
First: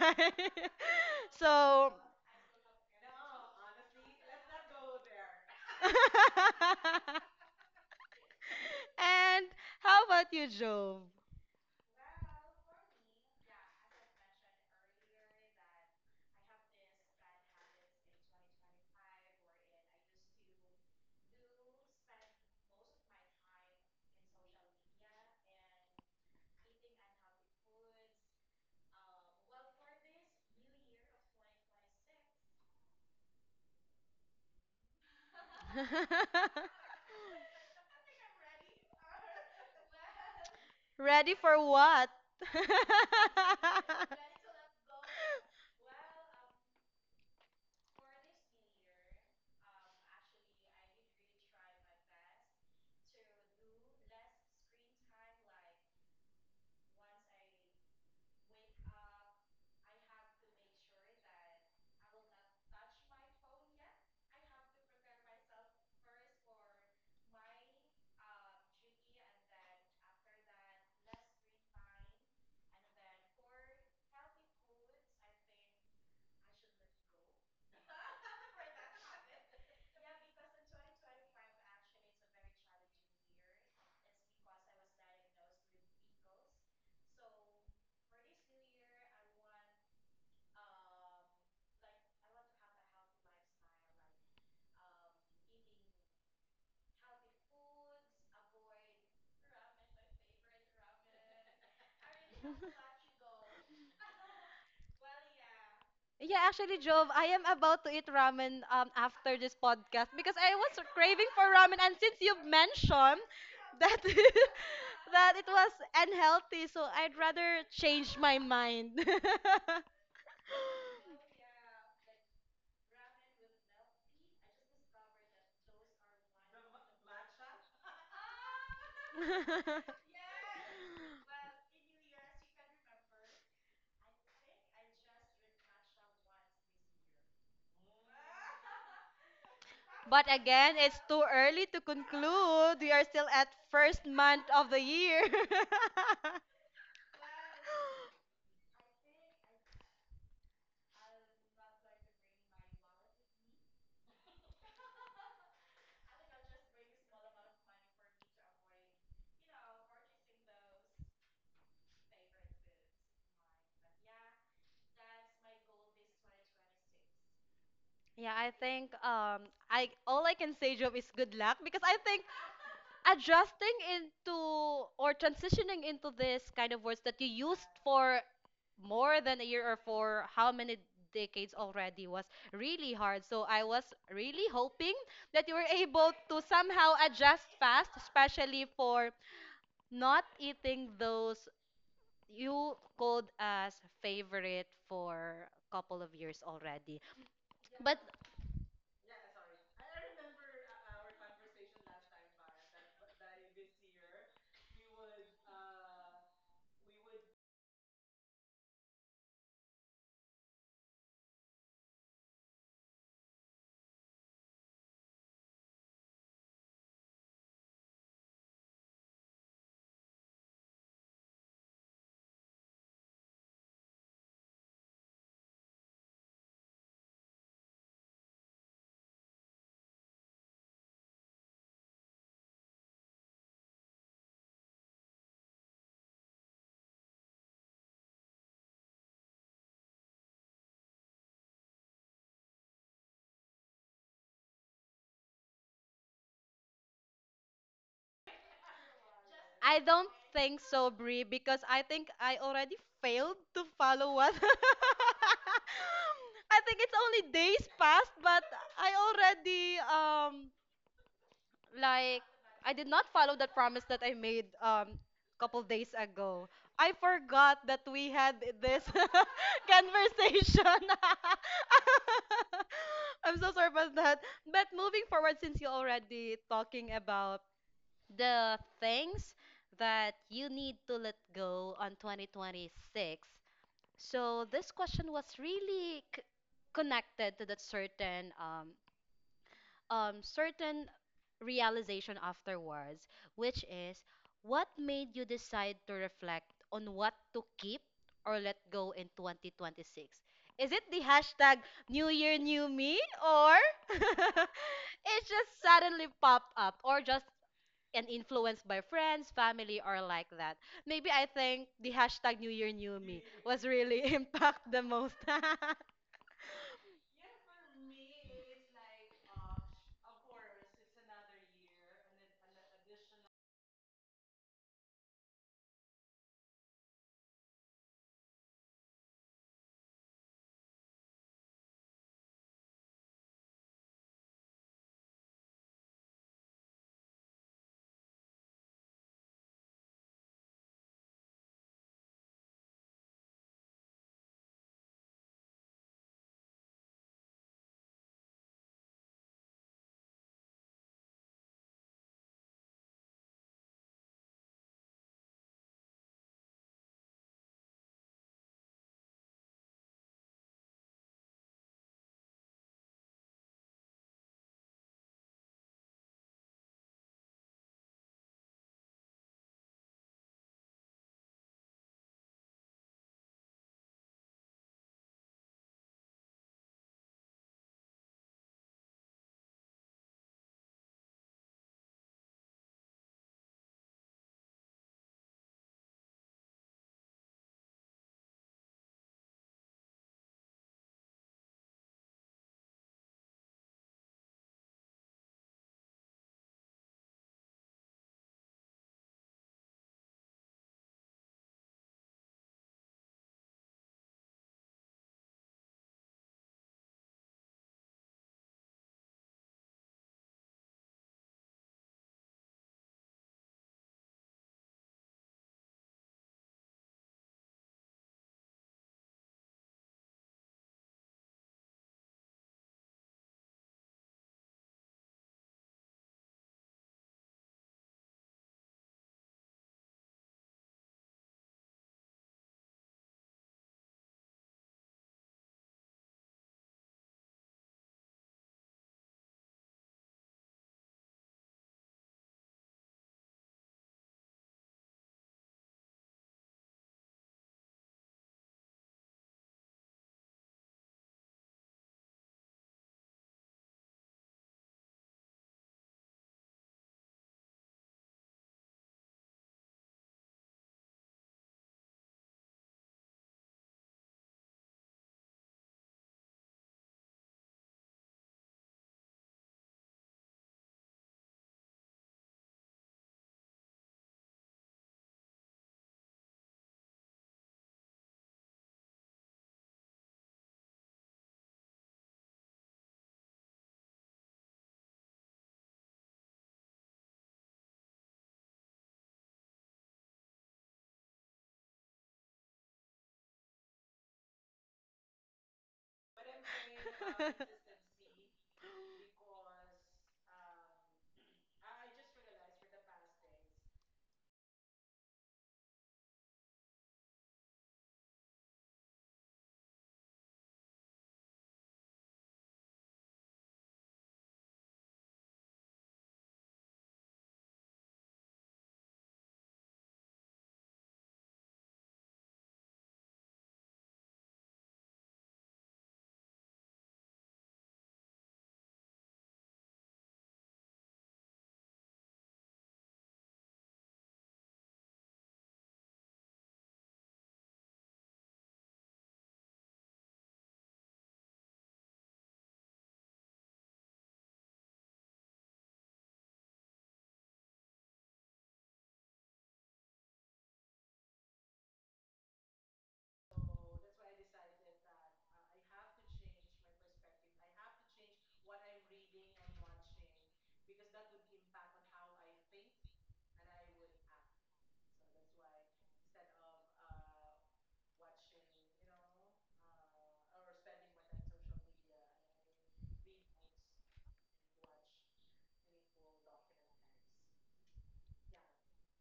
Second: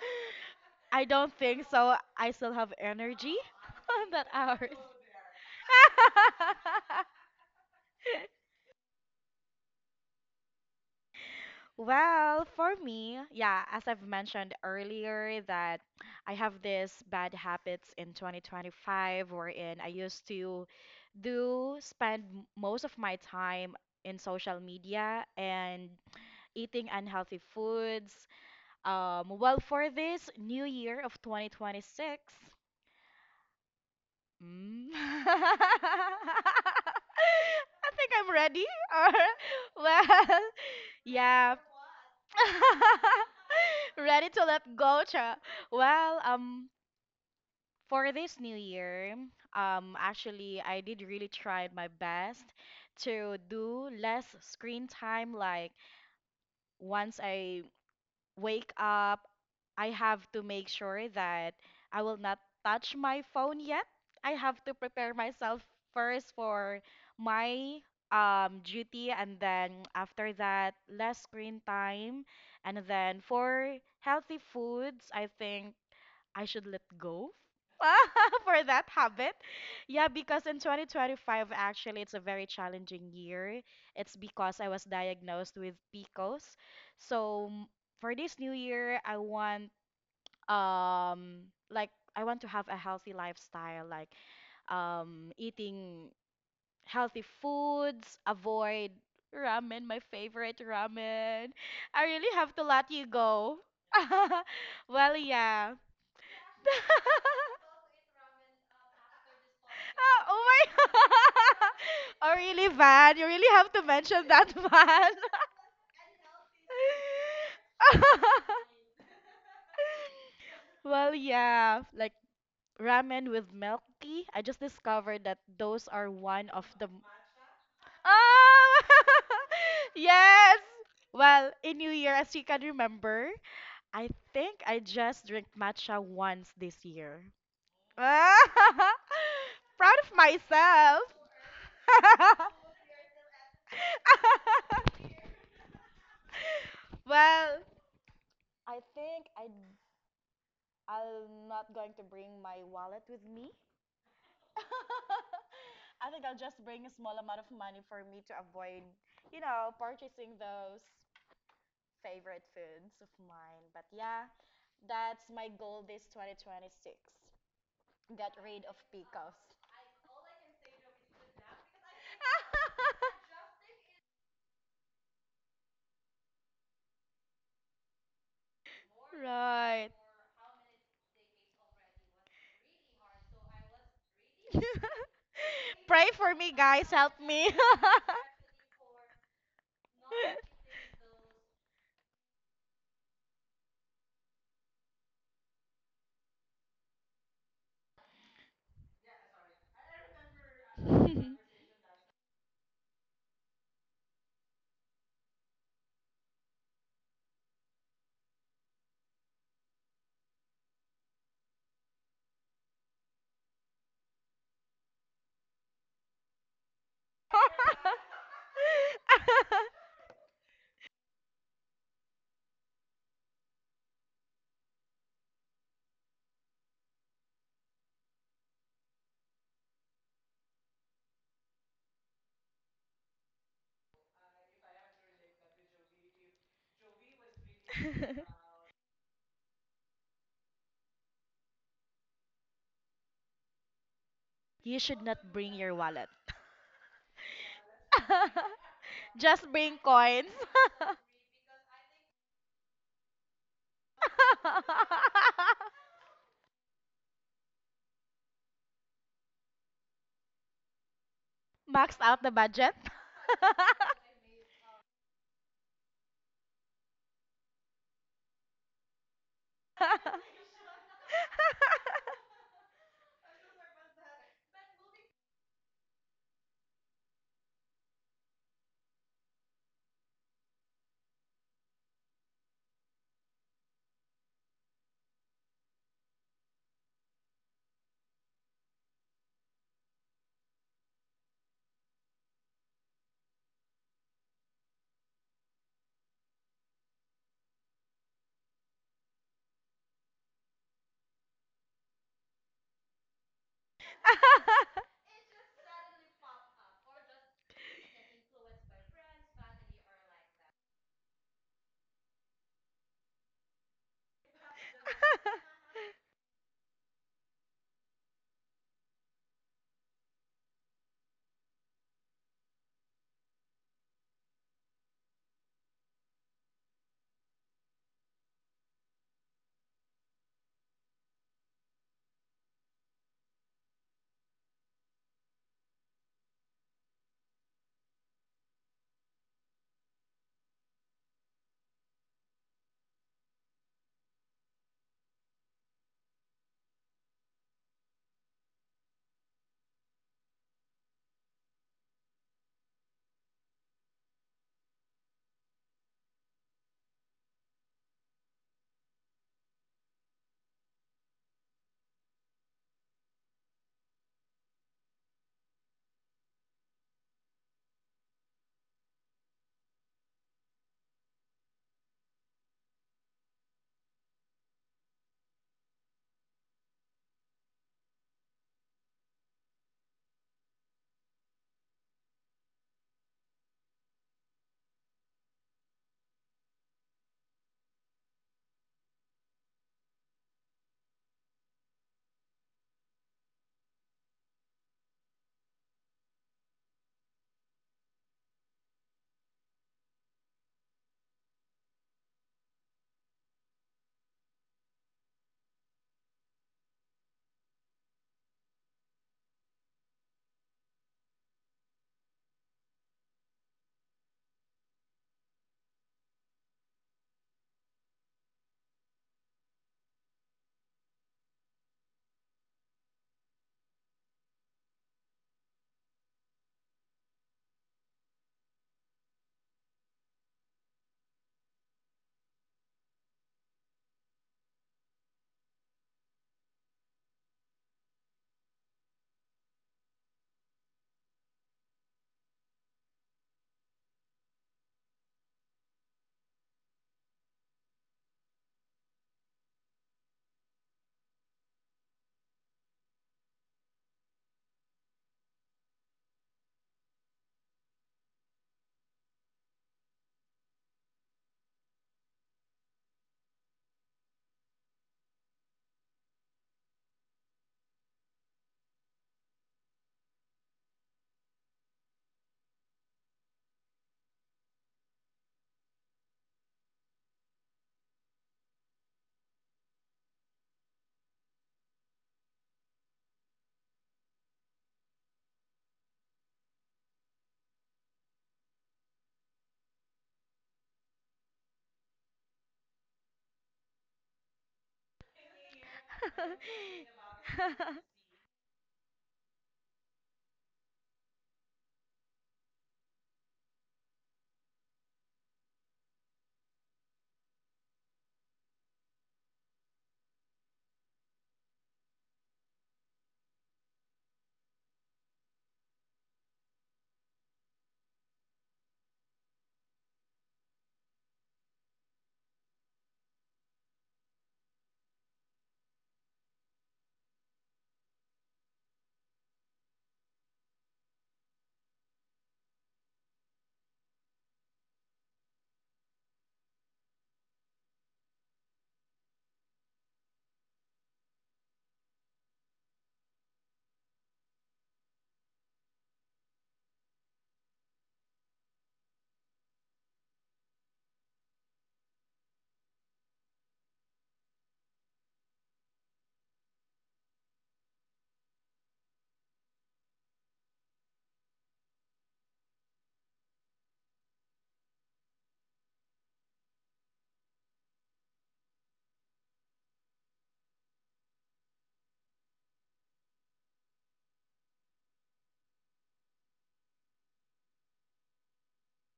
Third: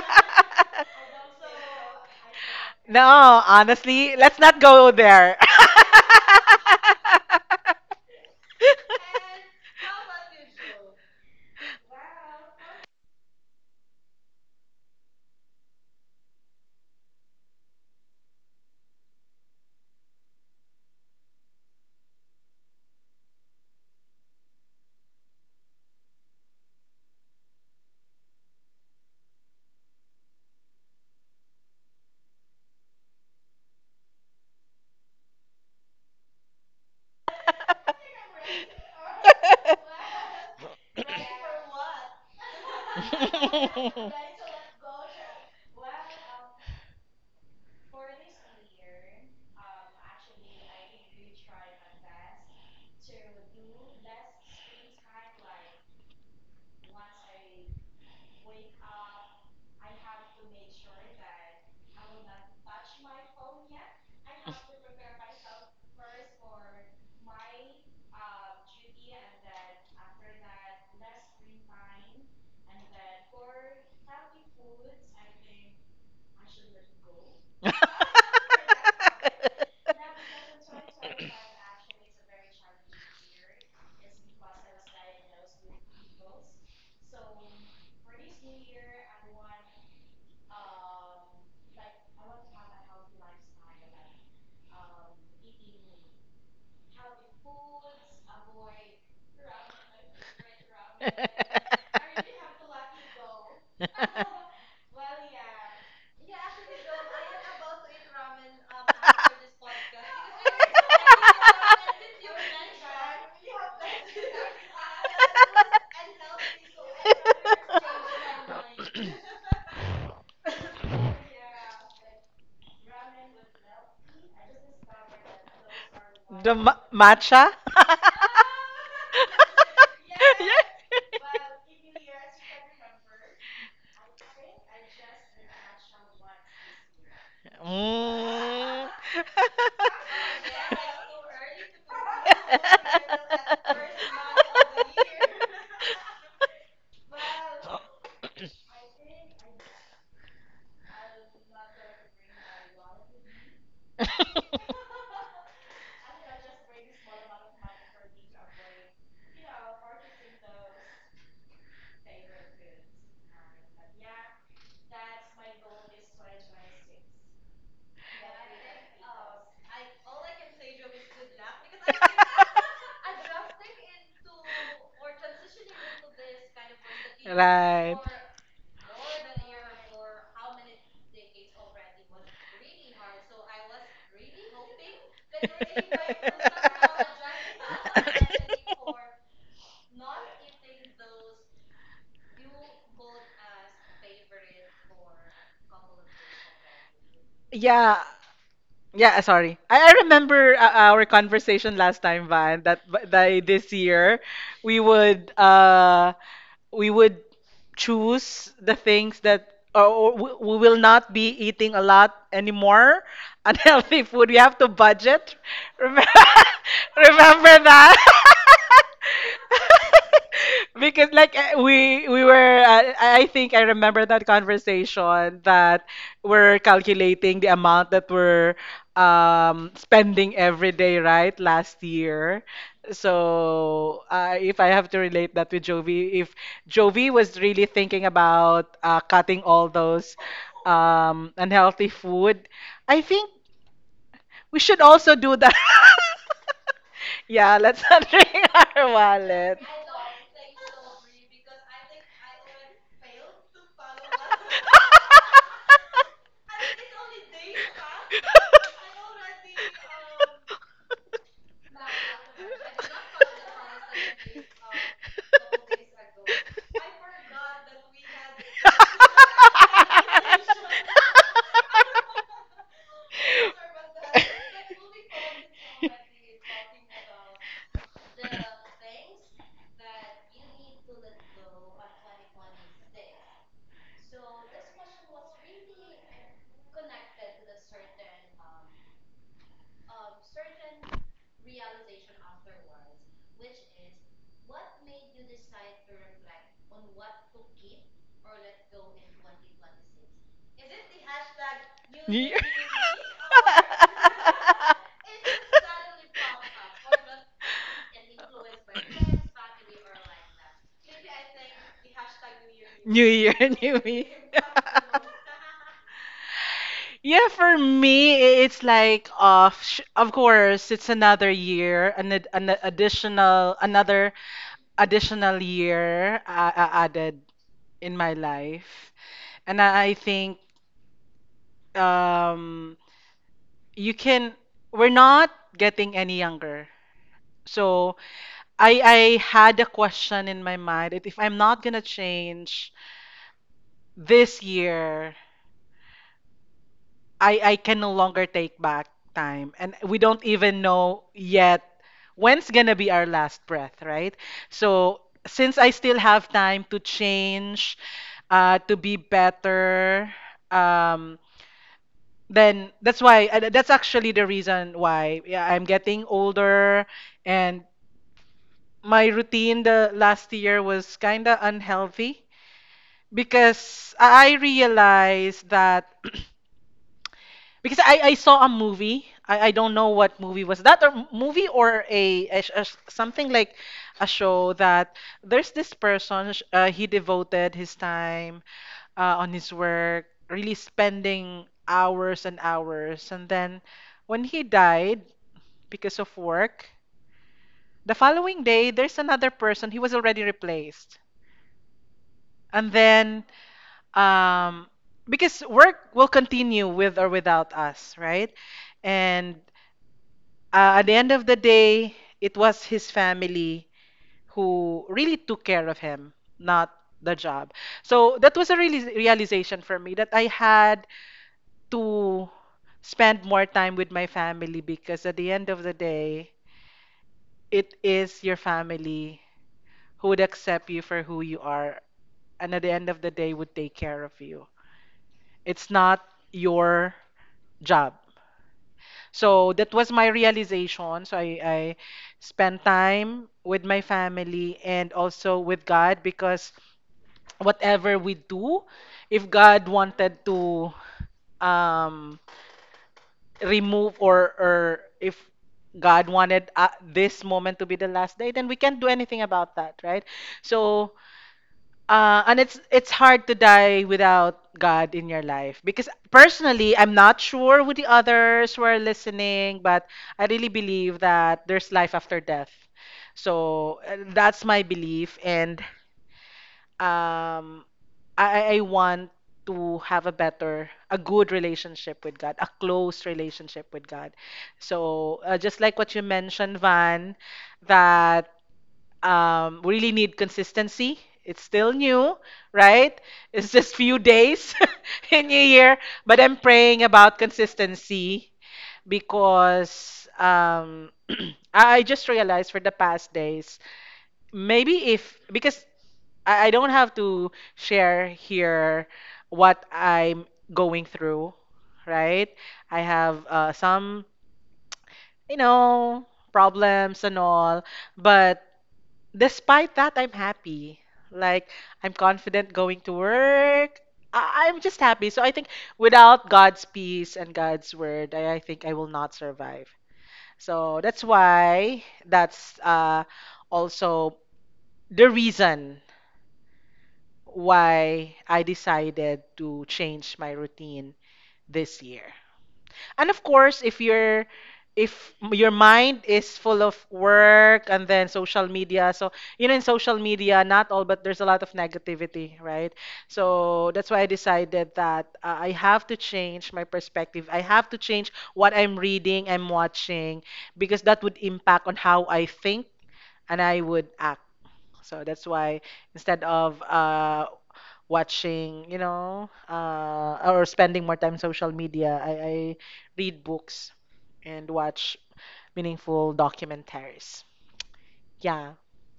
Speaker 2: I don't think
Speaker 1: So
Speaker 2: so. I still have energy
Speaker 3: No,
Speaker 2: on
Speaker 3: honestly,
Speaker 2: that
Speaker 3: let's not
Speaker 2: hours.
Speaker 3: go there.
Speaker 1: and how about you, job?
Speaker 2: Well, for me, yeah, as I've mentioned earlier, that I have this bad habits in 2025 wherein I used to do spend most of my time in social media and eating unhealthy foods. Well, for this new year of 2026, I think I'm ready. Or, well,
Speaker 1: Ready for
Speaker 2: yeah.
Speaker 1: what?
Speaker 2: Ready to let go, cha. Well, for this new year, actually, I did really try my best to do less screen time. Like once I wake up, I have to make sure that I will not touch my phone yet. I have to prepare myself first for my duty, and then after that, less screen time. And then for healthy foods, I think I should let go for that habit. Yeah, because in 2025, actually, it's a very challenging year. It's because I was diagnosed with PCOS. So for this new year, um like I want to have a healthy lifestyle, like eating healthy foods, avoid ramen, my favorite ramen. I really have to let you go. Well, yeah.
Speaker 1: Yeah, actually, Jove, I am about to eat ramen after this podcast
Speaker 2: Ah,
Speaker 1: because
Speaker 2: oh
Speaker 1: I was craving
Speaker 2: my.
Speaker 1: for ramen, and since
Speaker 2: Oh
Speaker 1: you've
Speaker 2: really, Van?
Speaker 1: mentioned
Speaker 2: You really have to
Speaker 1: that
Speaker 2: mention that, Van.
Speaker 1: that it was unhealthy, so I'd rather change my mind.
Speaker 2: Well, yeah, like ramen with milk tea. I just discovered that those are one
Speaker 3: The
Speaker 2: of the
Speaker 3: matcha?
Speaker 2: Ah! Yes. Well, in New Year, as you can remember, I think I just drank matcha once this year. Proud
Speaker 3: Mm.
Speaker 2: of
Speaker 1: But again, it's
Speaker 2: myself.
Speaker 1: too early to conclude. We are still at first month of the year.
Speaker 2: Well, I think I'm not going to bring my wallet with me. I think I'll just bring a small amount of money for me to avoid purchasing those favorite foods of mine. But yeah, that's my goal this 2026. Get
Speaker 1: Yeah, I
Speaker 2: rid of
Speaker 1: think
Speaker 2: pickles.
Speaker 1: I all I can say Job is good luck because I think adjusting into or transitioning into this kind of words that you used
Speaker 3: Right.
Speaker 1: for more than a year or
Speaker 2: Right.
Speaker 1: for how many decades already was really hard. So I was really hoping
Speaker 2: Pray
Speaker 1: that you were able
Speaker 2: for
Speaker 1: to
Speaker 2: me, guys.
Speaker 1: somehow
Speaker 2: Help me.
Speaker 1: adjust fast, especially for not eating those you called as favorite for a couple of years already. But
Speaker 3: Yeah, yeah. Sorry, I remember, our conversation last time, Van. That by this year, we would, we would choose the things, that or we will not be eating a lot anymore unhealthy food. We have to budget. Remember, remember that? Because like, we were, I think I remember that conversation, that we're calculating the amount that we're spending every day, right? Last year. So, if I have to relate that with Jovi, if Jovi was really thinking about, cutting all those unhealthy food, I think we
Speaker 2: You
Speaker 3: should
Speaker 2: should
Speaker 3: also
Speaker 2: not
Speaker 3: do
Speaker 2: bring
Speaker 3: that.
Speaker 2: your wallet.
Speaker 3: Yeah, let's unring our
Speaker 2: Just
Speaker 3: wallet.
Speaker 2: bring
Speaker 1: I don't
Speaker 2: coins.
Speaker 1: think so, Brie, because I think I already failed to follow what. I think it's only days past, but I already
Speaker 2: Max
Speaker 1: like
Speaker 2: out the
Speaker 1: I
Speaker 2: budget.
Speaker 1: did not follow that promise that I made couple days ago. I forgot that we had this conversation. I'm so sorry about that. But moving forward, since you're already talking about the things that you need to let go on 2026. So this question was really connected to that certain certain realization afterwards, which is what made you decide to reflect on what to keep or let go in 2026? Is it the hashtag New
Speaker 3: New
Speaker 1: Year
Speaker 3: Year.
Speaker 1: New Me, or it just suddenly popped up, or just and influenced by friends, family, or like that. Maybe I think the hashtag New Year New
Speaker 3: New
Speaker 1: Me
Speaker 3: Year,
Speaker 1: was
Speaker 3: New
Speaker 1: really
Speaker 3: Me.
Speaker 1: impact the most.
Speaker 3: Yeah, for me, it's like, of course, it's another year, an additional, another additional year, added in my life. And I think, um, you can, we're not getting any younger. So I had a question in my mind, that if I'm not gonna change this year, I can no longer take back time, and we don't even know yet when's going to be our last breath, right? So since I still have time to change, to be better, um then that's actually the reason why, yeah, I'm getting older, and my routine the last year was kind of unhealthy, because I realized that because I saw a movie. I don't know what movie was that, or movie, or something like a show, that there's this person, he devoted his time, on his work, really spending hours and hours. And then when he died because of work, the following day there's another person, he was already replaced. And then, um, because work will continue with or without us, right? And, at the end of the day, it was his family who really took care of him, not the job. So that was a really realization for me, that I had to spend more time with my family, because at the end of the day, it is your family who would accept you for who you are, and at the end of the day would take care of you. It's not your job. So that was my realization. So I spent time with my family and also with God, because whatever we do, if God wanted to, um, remove, or if God wanted, this moment to be the last day, then we can't do anything about that, right? So, and it's hard to die without God in your life, because personally, I'm not sure who the others were listening, but I really believe that there's life after death. That's my belief. And um, I want to have a better, a good relationship with God, a close relationship with God. Just like what you mentioned, Van, that we really need consistency. It's still new, right? It's just few days in a year, but I'm praying about consistency because I just realized for the past days, maybe if because I don't have to share here what I'm going through, right? I have some, you know, problems and all, but despite that, I'm happy. Like, I'm confident going to work. I'm just happy. So I think without God's peace and God's word, I think I will not survive. So that's why that's also the reason why I decided to change my routine this year. And of course, if you're if m- your mind is full of work and then social media, so you know in social media, not all, but there's a lot of negativity, right? So that's why I decided that I have to change my perspective. I have to change what I'm reading, I'm watching, because that would impact on how I think and I would act. So that's why instead of watching, or spending more time social media. I read books and watch meaningful documentaries. Yeah,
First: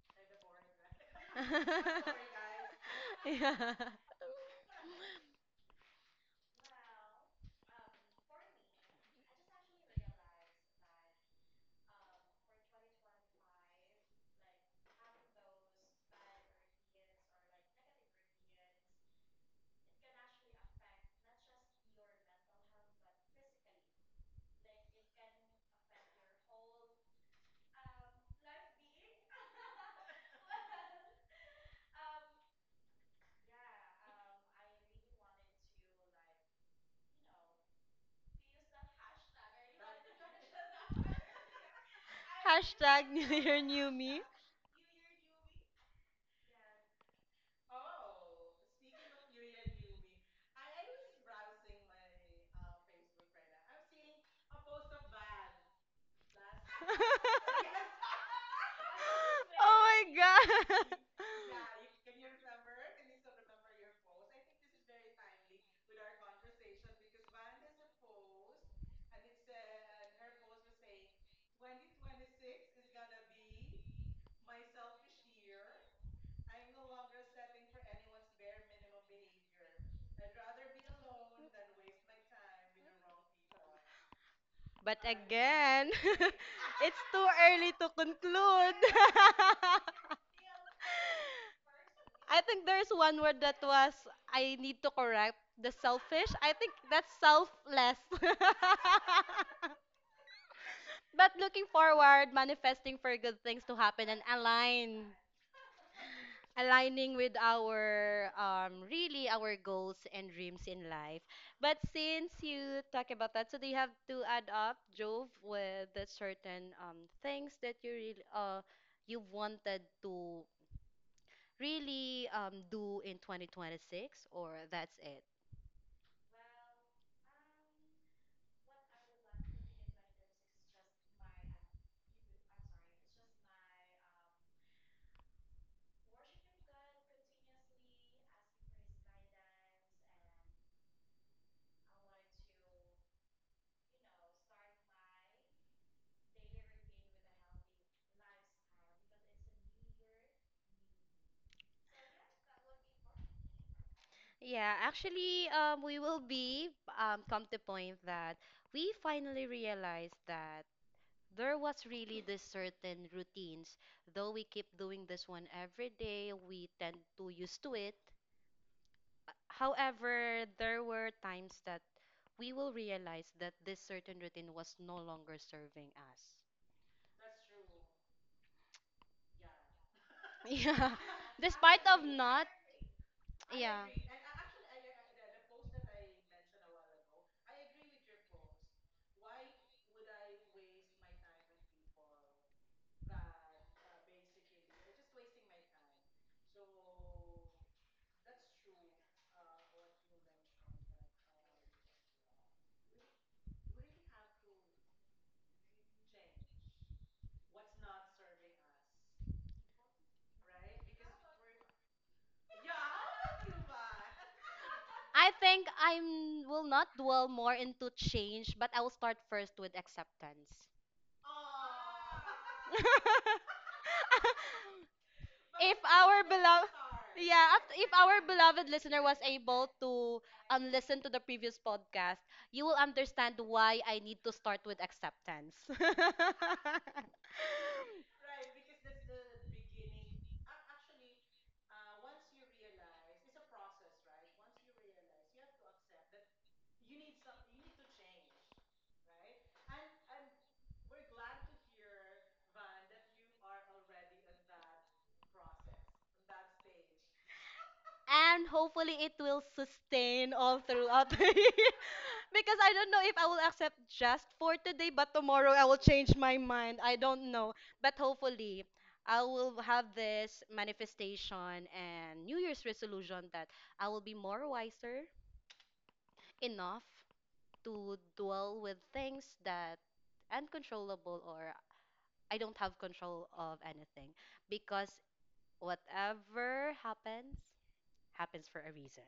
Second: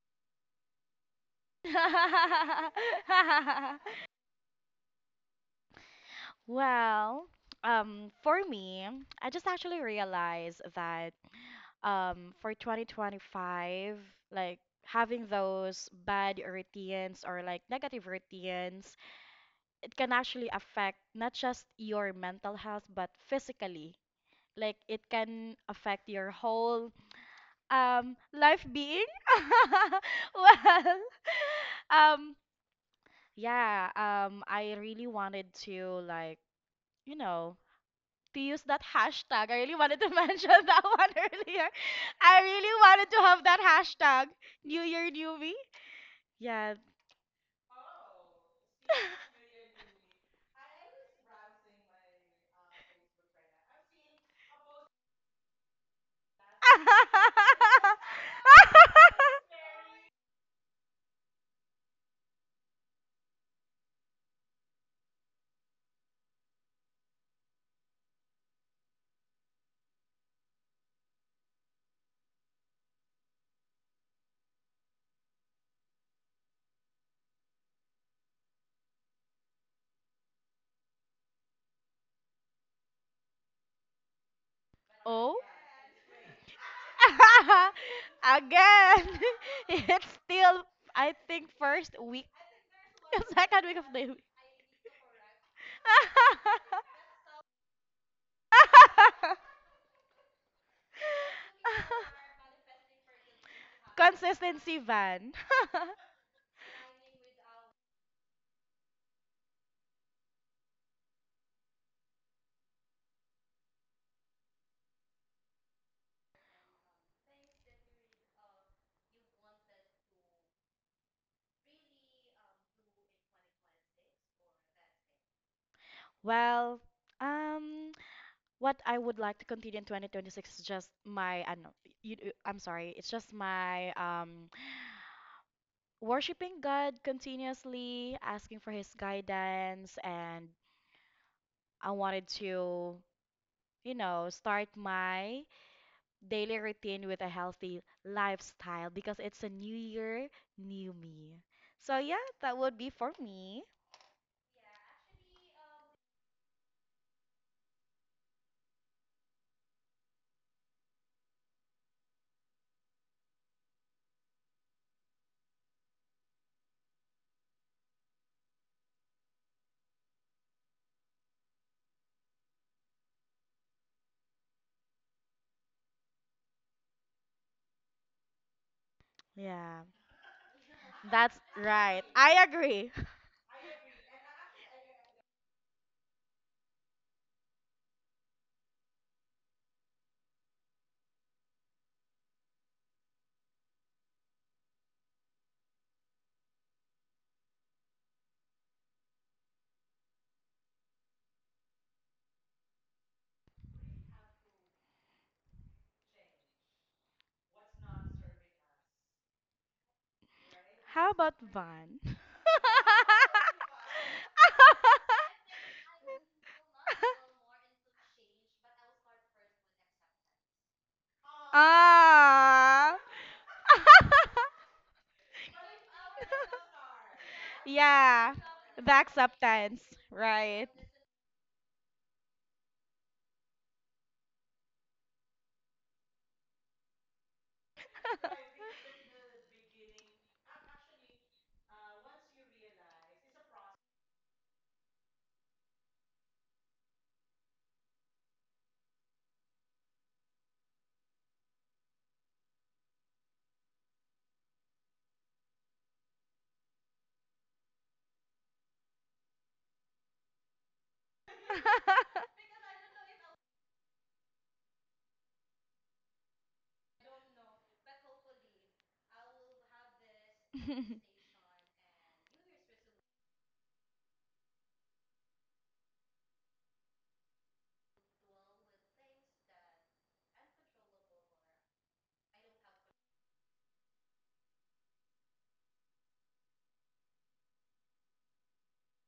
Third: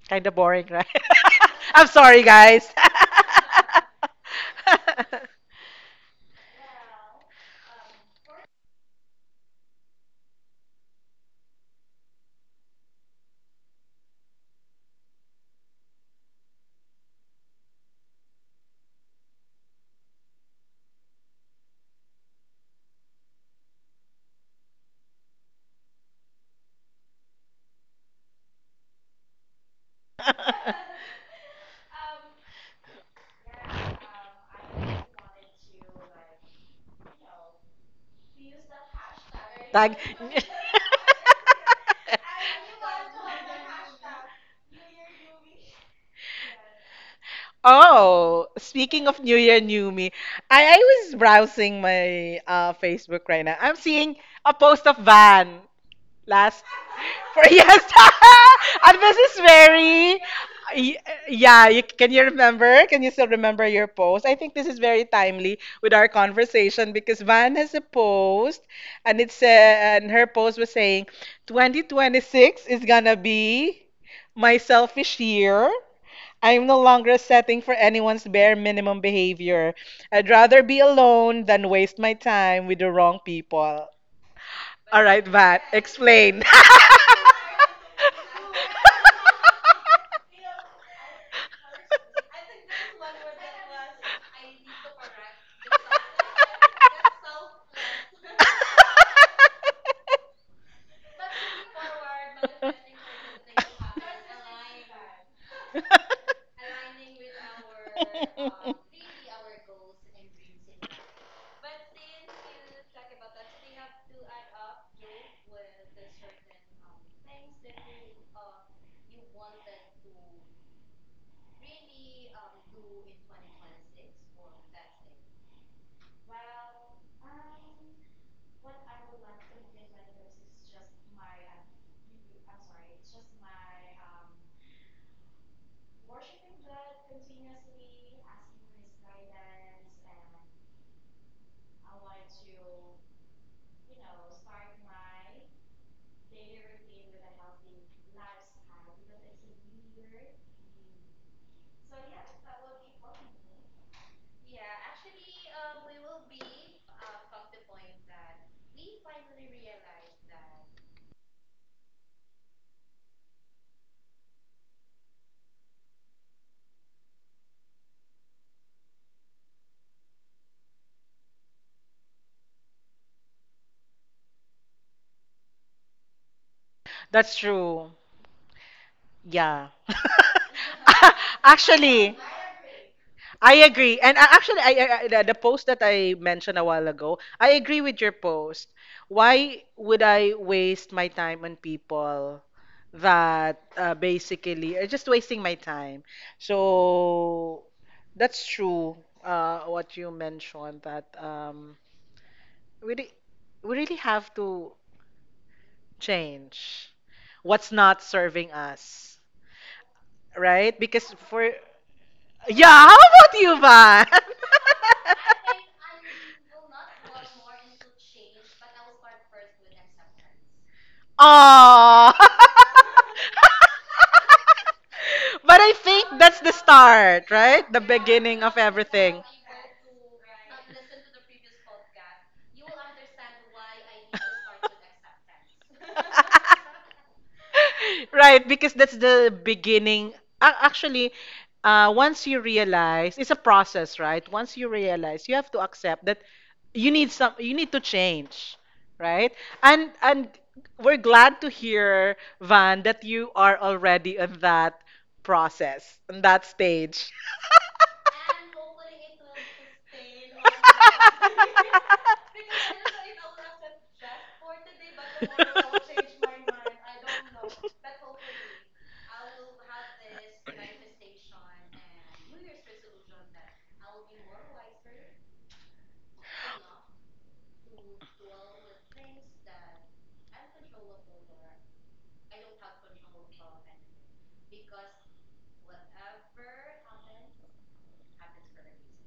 Speaker 3: kind of boring, right? I'm sorry, guys.
Speaker 1: Yeah.
Speaker 2: Well, for me, I just actually realized that for 2025, like having those bad routines or like negative routines, it can actually affect not just your mental health, but physically. Like it can affect your whole life being. Well, um, yeah, I really wanted to like, you know, to use that hashtag. I really
Speaker 3: Tag.
Speaker 2: wanted to mention that one earlier. I really wanted
Speaker 1: Hashtag
Speaker 2: to
Speaker 1: New
Speaker 2: have that
Speaker 1: Year New Me.
Speaker 2: hashtag. New Year, New Me. Yeah.
Speaker 3: Oh, speaking of New Year, New Me, I was browsing my Facebook right now. I'm seeing a post of Van last for yes, and Mrs.
Speaker 1: Oh my
Speaker 3: Mary. Y-
Speaker 1: god.
Speaker 3: Yeah, you, can you remember? Can you still remember your post? I think this is very timely with our conversation because Van has a post, and it's and her post was saying 2026 is gonna be my selfish year. I'm no longer setting for anyone's bare minimum behavior. I'd rather be alone than waste my time with the wrong people.
Speaker 1: But
Speaker 3: All right,
Speaker 2: Oh.
Speaker 3: Vat,
Speaker 1: again,
Speaker 3: explain.
Speaker 1: it's too early to conclude.
Speaker 2: Again. It's still, I think, first week,
Speaker 1: I think there's one word that
Speaker 2: second week of
Speaker 1: was
Speaker 2: the week.
Speaker 1: I need to correct, the selfish. I think that's selfless. But looking forward, manifesting for good things to happen and
Speaker 2: Consistency, Van.
Speaker 1: aligning with our really our goals and dreams in life. But since you talk about that, so do you have to add up, Jove, with the certain things that you really you wanted to really do in 2026, or that's it?
Speaker 2: Well, um, what I would like to continue in 2026 is just I know, I'm sorry, it's just my worshiping God continuously, asking for His guidance, and I wanted to start my daily routine with a healthy lifestyle because it's a new year, new me. So yeah, that would be for me.
Speaker 1: We will be come to point that we finally realized that there was really this certain routines though we keep doing this one every day we tend to used to it. However, there were times that we will realize that this certain routine was no longer serving us.
Speaker 3: That's true. Yeah.
Speaker 2: Yeah,
Speaker 1: Yeah,
Speaker 2: that's
Speaker 1: despite
Speaker 2: right.
Speaker 1: of
Speaker 3: Actually,
Speaker 2: I
Speaker 1: not.
Speaker 2: agree.
Speaker 3: I
Speaker 1: Yeah,
Speaker 3: agree. And actually, the post that I mentioned a while ago, I agree with your post. Why would I waste my time on people that basically are just wasting my time? So that's true. What you mentioned that we re- we really have to change what's not serving us, right? Because
Speaker 2: How about
Speaker 3: for
Speaker 2: Van?
Speaker 3: Yeah, how about you, Van?
Speaker 1: I think I will not dwell more into change, but I will start first with acceptance.
Speaker 3: Oh.
Speaker 2: Ah.
Speaker 3: But I
Speaker 1: If
Speaker 3: think
Speaker 1: our
Speaker 3: that's the
Speaker 1: beloved,
Speaker 3: start, right? The
Speaker 1: if our
Speaker 2: Yeah.
Speaker 3: beginning of
Speaker 1: beloved
Speaker 2: The
Speaker 1: listener was
Speaker 3: everything.
Speaker 1: able
Speaker 2: acceptance,
Speaker 1: to
Speaker 2: right?
Speaker 1: listen to the previous podcast, you will understand why I need to start with acceptance.
Speaker 3: Right, because that's the beginning. Actually, once you realize, it's a process, right? Once you realize, you have to accept that you need some, you need to change, right? And we're glad to hear, Van, that you are already on that process, on that stage.
Speaker 1: And hopefully it will sustain all throughout the year, because I don't know if I will accept just for today but tomorrow I will change my mind, I don't know, but hopefully I will have this manifestation and New Year's resolution that I will be more wiser enough to dwell with things that uncontrollable, or I don't have control of anything, because whatever happens happens for a reason.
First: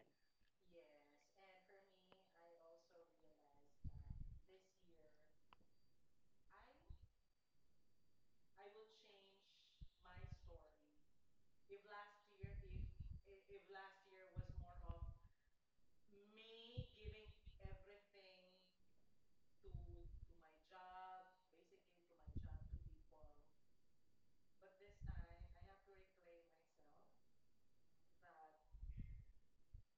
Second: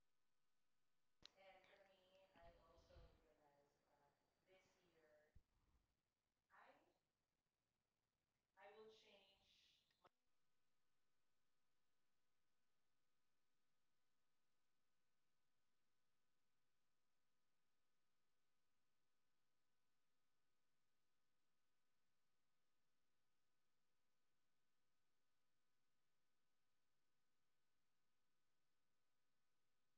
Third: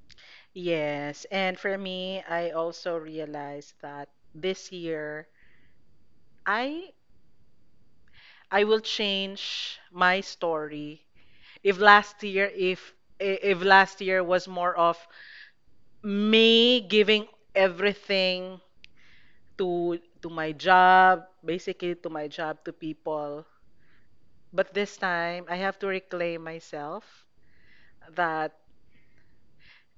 Speaker 3: Yes, and for me, I also realized that this year I I will change my story. If last year if last year was more of me giving everything to my job, basically to my job, to people. But this time I have to reclaim myself that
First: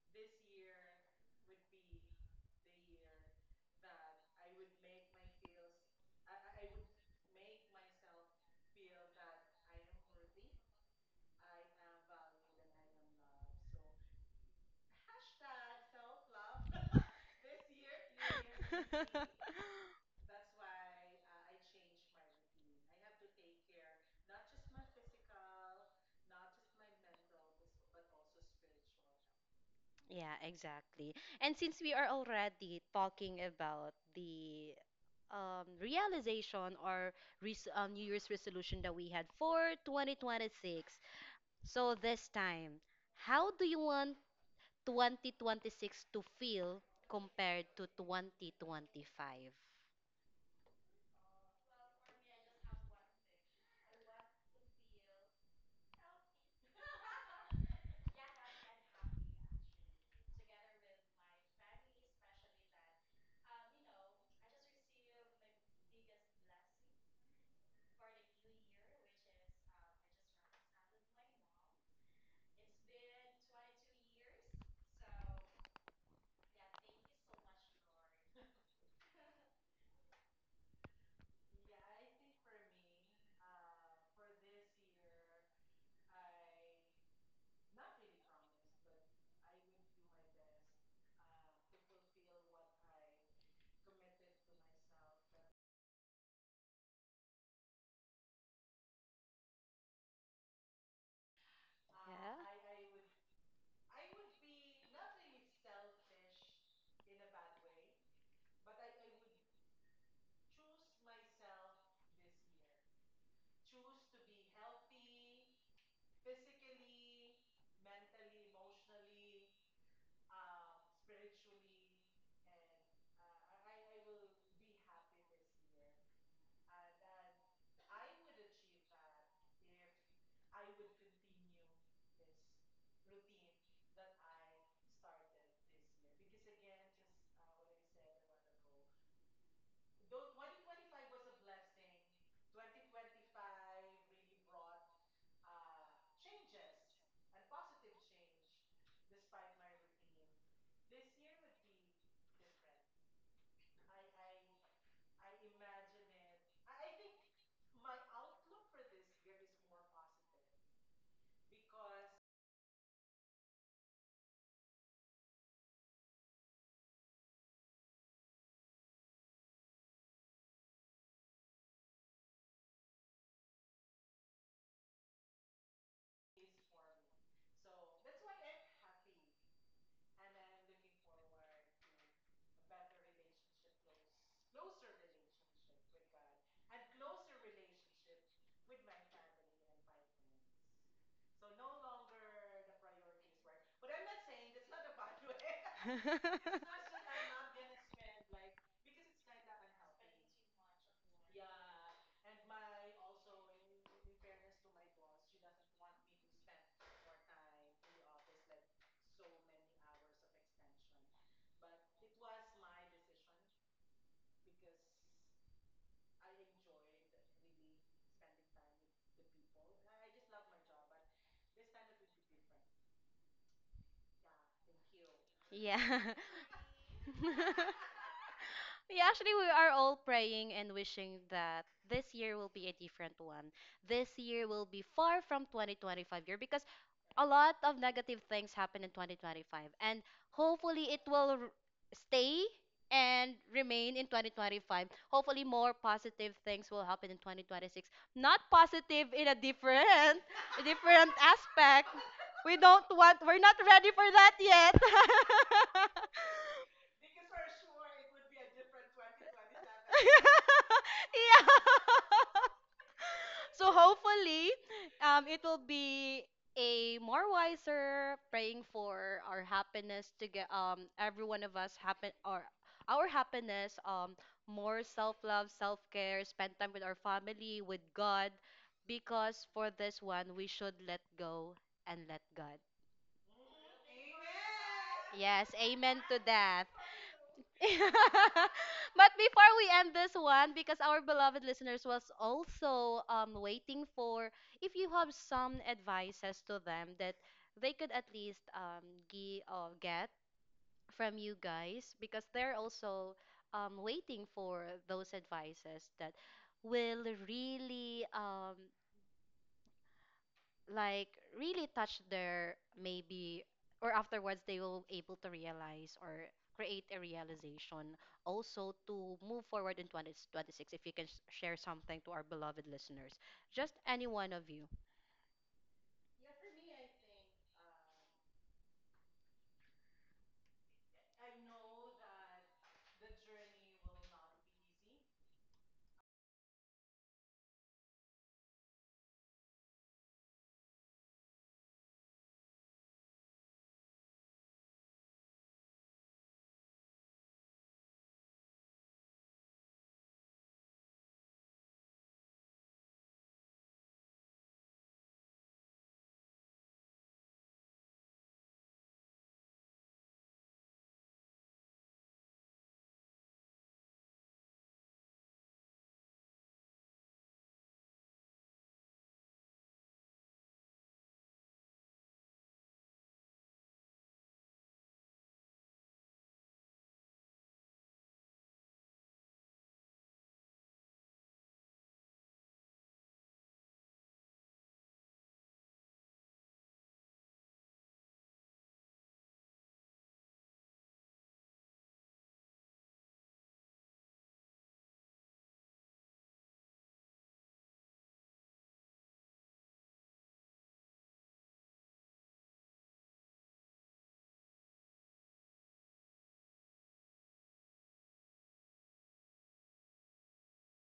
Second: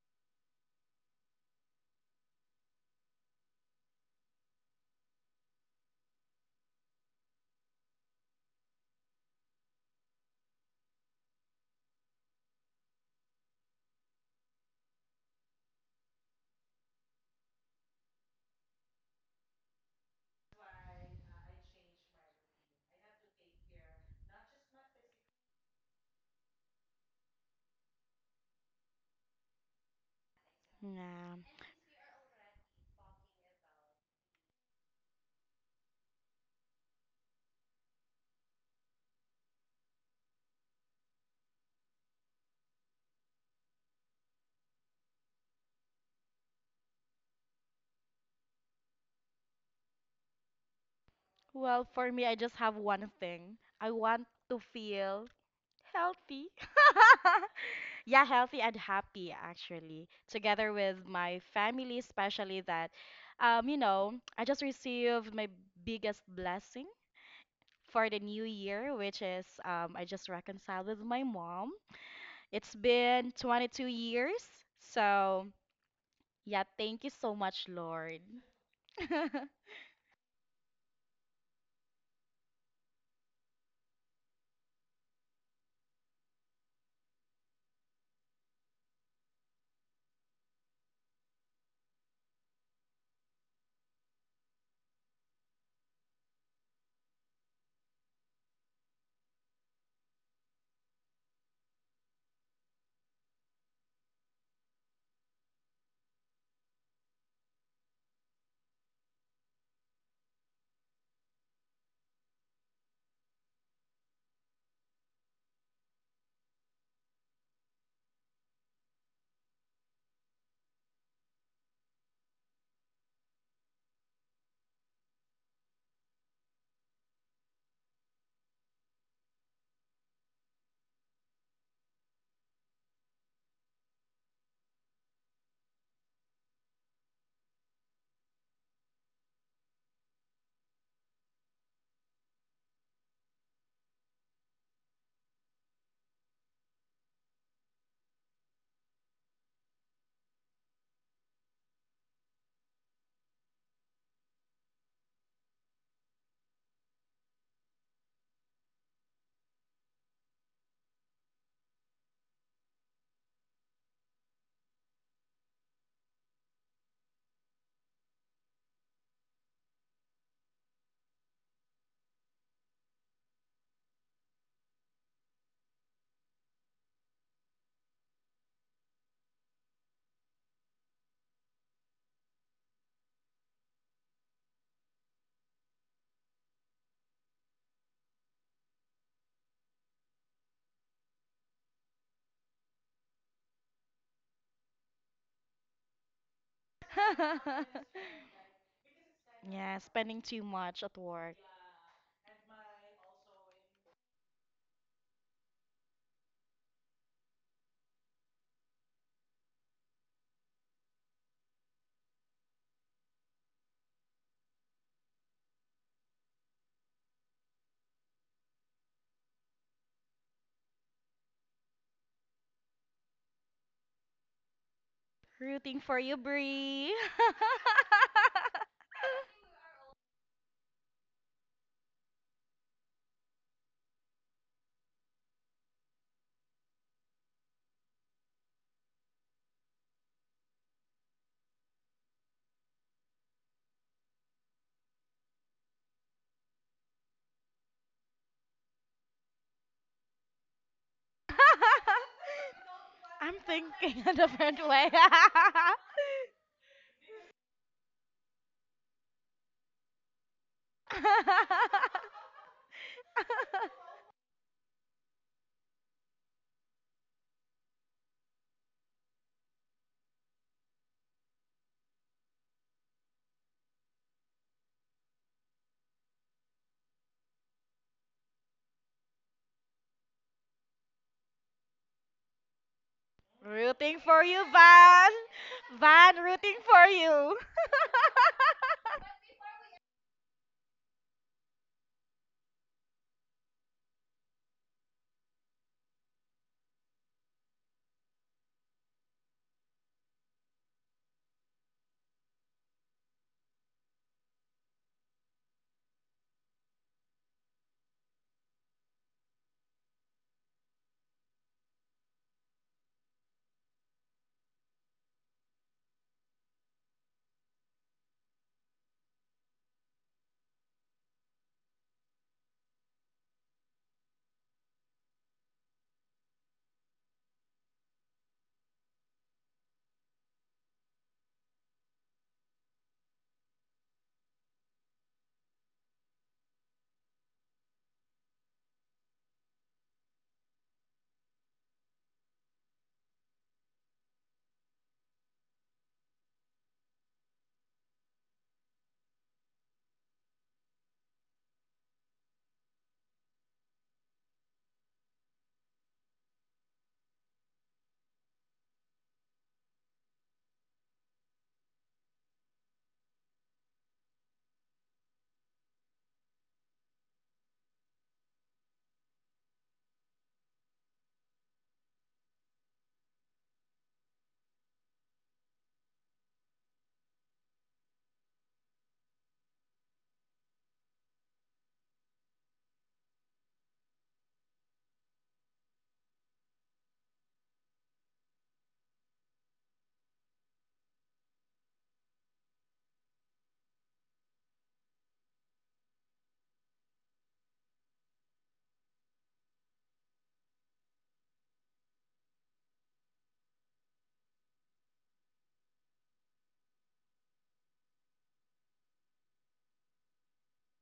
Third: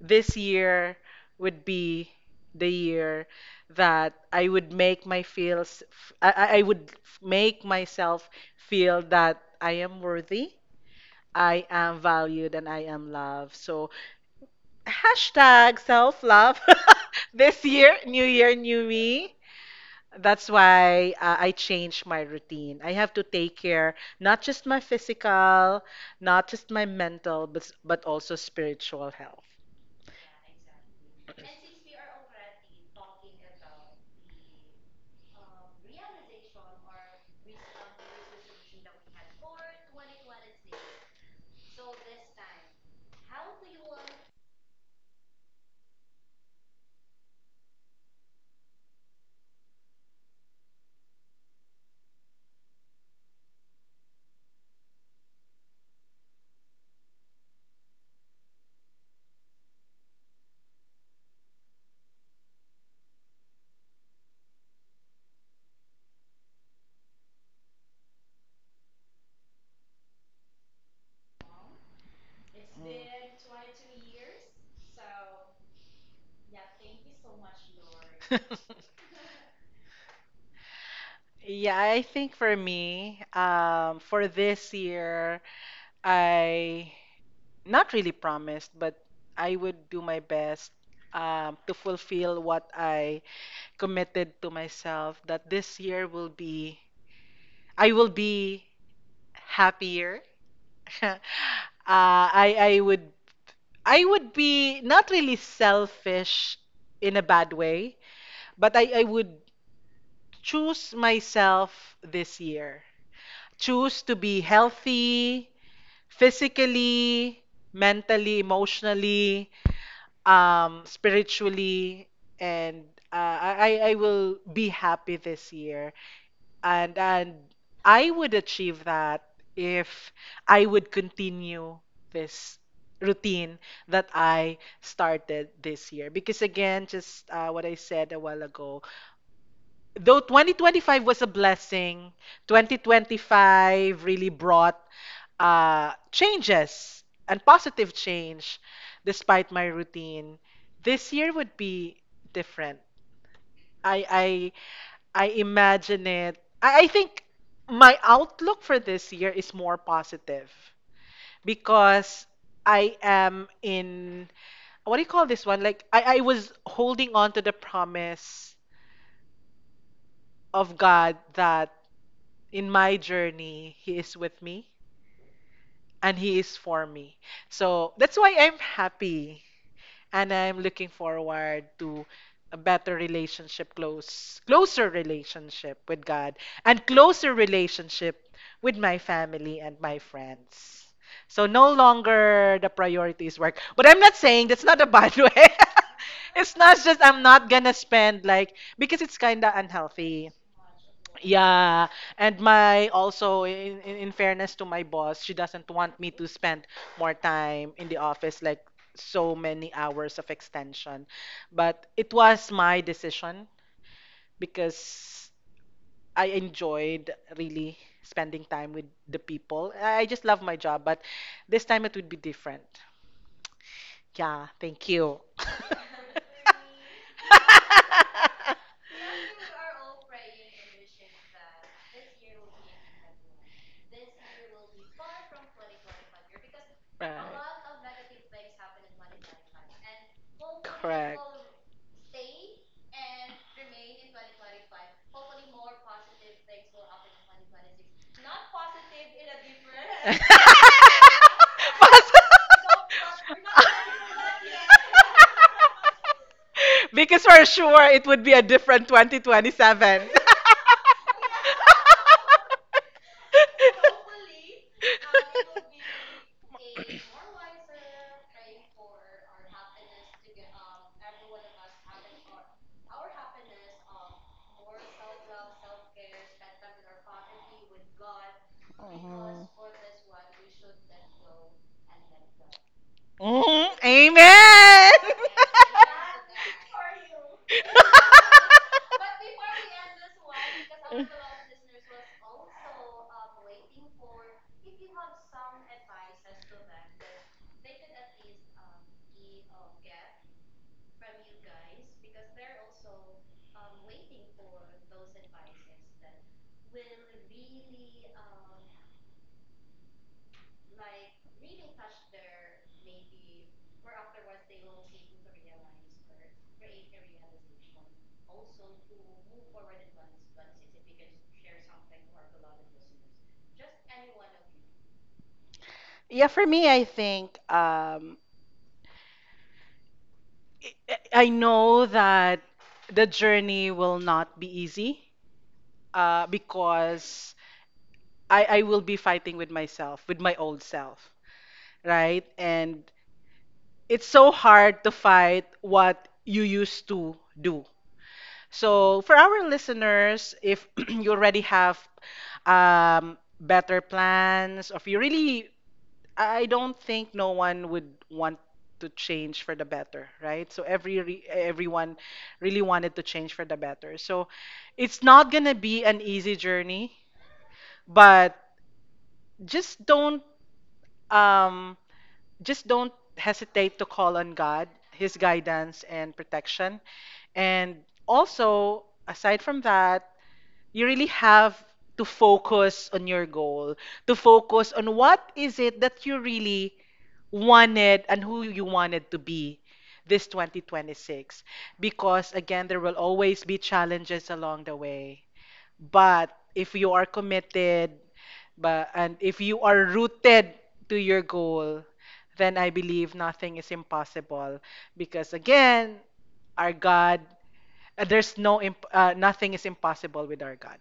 Speaker 3: this year would be the year that I would make my feels make myself feel that I am worthy, I am valued, and I am loved. So hashtag self love this year, new me. That's why I changed my routine. I have to take care not just my physical, not just my mental, but also spiritual health.
Speaker 1: Yeah, exactly.
Speaker 2: Yeah.
Speaker 1: And since we are already talking about the realization, or res New Year's resolution that we had for 2026, so this time, how do you want 2026 to feel compared to 2025?
Speaker 2: Well, for me, I just have one thing. I want to feel healthy. Yeah, healthy and happy actually. Together with my family, especially that I just received my biggest blessing for the new year, which is I just reconciled with my mom. It's been 22 years. So, yeah, thank you so much, Lord.
Speaker 3: Yeah, I think for me, for this year, I not really promised, but I would do my best to fulfill what I committed to myself that this year will be, I will be happier. I would be not really selfish in a bad way, but I would choose myself this year. Choose to be healthy physically, mentally, emotionally, spiritually, and I will be happy this year. And I would achieve that if I would continue this routine that I started this year. Because again, just what I said a while ago, though 2025 was a blessing, 2025 really brought changes and positive change despite my routine. This year would be different. I I I imagine it. I think my outlook for this year is more positive because I am in what do you call this one? Like I was holding on to the promise of God that in my journey, He is with me and He is for me. So that's why I'm happy and I'm looking forward to a better relationship, close, closer relationship with God and closer relationship with my family and my friends. So no longer the priority is work. But I'm not saying that's not a bad way. It's not just I'm not gonna spend like because it's kinda
Speaker 2: Yeah, spending
Speaker 3: unhealthy
Speaker 2: too much at work.
Speaker 3: yeah, and my also in fairness to my boss, she doesn't want me to spend more time in the office like so many hours of extension. But it was my decision because I enjoyed really spending time with the people. I just love my job, but this time it would be different. Yeah, thank you.
Speaker 1: Yeah.
Speaker 2: Rooting for you, Bree.
Speaker 1: Yeah, actually we are all praying and wishing that this year will be a different one. This year will be far from 2025 year, because
Speaker 3: Right.
Speaker 1: a lot of negative things happen in 2025, and hopefully it
Speaker 3: Correct.
Speaker 1: will stay and remain in 2025. Hopefully more positive things will happen in 2026. Not positive in a different different aspect.
Speaker 3: Mas-
Speaker 1: We don't want
Speaker 2: I'm
Speaker 1: we're not ready
Speaker 2: thinking
Speaker 1: for
Speaker 2: a
Speaker 1: that
Speaker 2: different
Speaker 1: yet.
Speaker 2: way.
Speaker 3: because for sure it would be a different 2027.
Speaker 1: Yeah. So hopefully, it will be a more wiser praying for our happiness to get every one of us happen, or our happiness, more self love, self care, spend time with our family, with God, because for this one we should let go and let God.
Speaker 3: Mhm, mhm.
Speaker 2: Rooting for you,
Speaker 3: Amen.
Speaker 2: Van.
Speaker 1: Yes, amen
Speaker 2: Van,
Speaker 1: to
Speaker 2: rooting
Speaker 1: that.
Speaker 2: for you.
Speaker 1: But before we end this one, because our beloved listeners was also waiting for, if you have some advices to them that they could at least get from you guys, because they're also waiting for those advices that will really like really touch their maybe, or afterwards they will able to realize or create a realization also to move forward in 2026, if you can share something to our beloved listeners, just any one of you.
Speaker 3: Yeah, for me, I think I know that the journey will not be easy because I will be fighting with myself, with my old self, right? And it's so hard to fight what you used to do. So, for our listeners, if you already have better plans, or if you really, I don't think no one would want to change for the better, right? So everyone really wanted to change for the better. So it's not gonna be an easy journey, but just don't um, just don't hesitate to call on God, His guidance and protection. And also, aside from that, you really have to focus on your goal, to focus on what is it that you really wanted and who you wanted to be this 2026. Because again, there will always be challenges along the way. But if you are committed, but and if you are rooted to your goal, then I believe nothing is impossible. Because again, our God, there's no imp- nothing is impossible with our God.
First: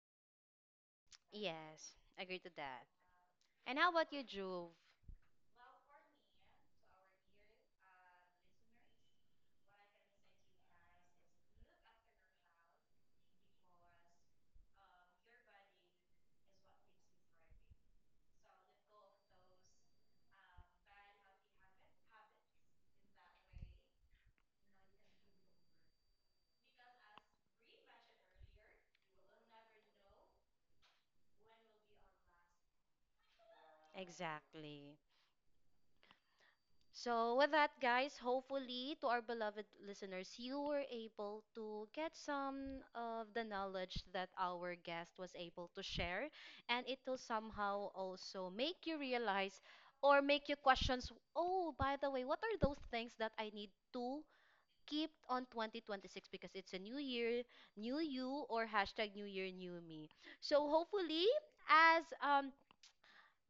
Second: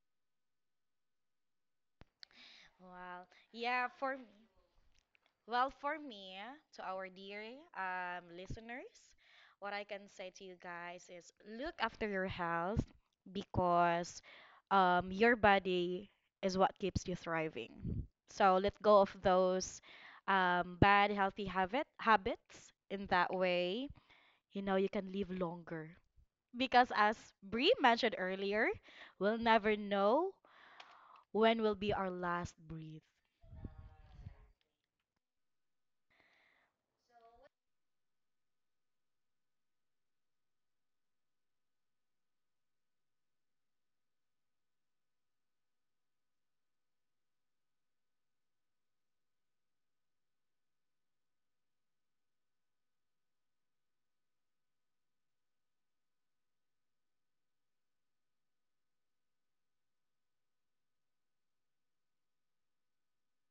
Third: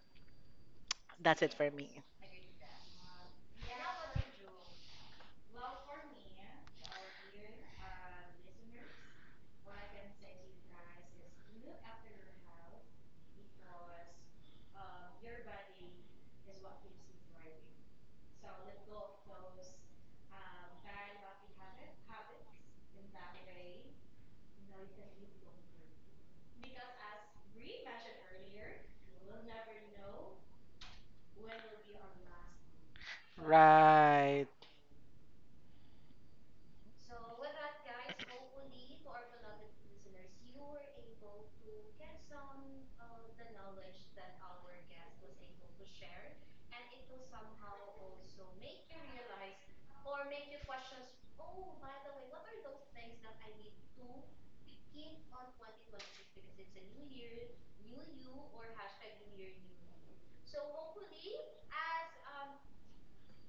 Speaker 3: That's it for
Speaker 1: Yes,
Speaker 3: me.
Speaker 1: agree to that.
Speaker 2: Wow.
Speaker 1: And
Speaker 2: Yeah,
Speaker 1: how about
Speaker 2: for
Speaker 1: you,
Speaker 2: me.
Speaker 1: Juve?
Speaker 2: Well, for me, to our dear listeners, what I can say to you guys is look after your health because your body is what keeps you thriving. So let go of those bad healthy habits. In that way, you know you can live longer. Because as Bree mentioned earlier, we'll never know when will be our last breath.
Speaker 3: Right.
Speaker 1: Exactly. So, with that, guys, hopefully to our beloved listeners, you were able to get some of the knowledge that our guest was able to share, and it will somehow also make you realize or make you questions. Oh, by the way, what are those things that I need to keep on 2026, because it's a new year, new you, or hashtag new year, new me. So, hopefully, as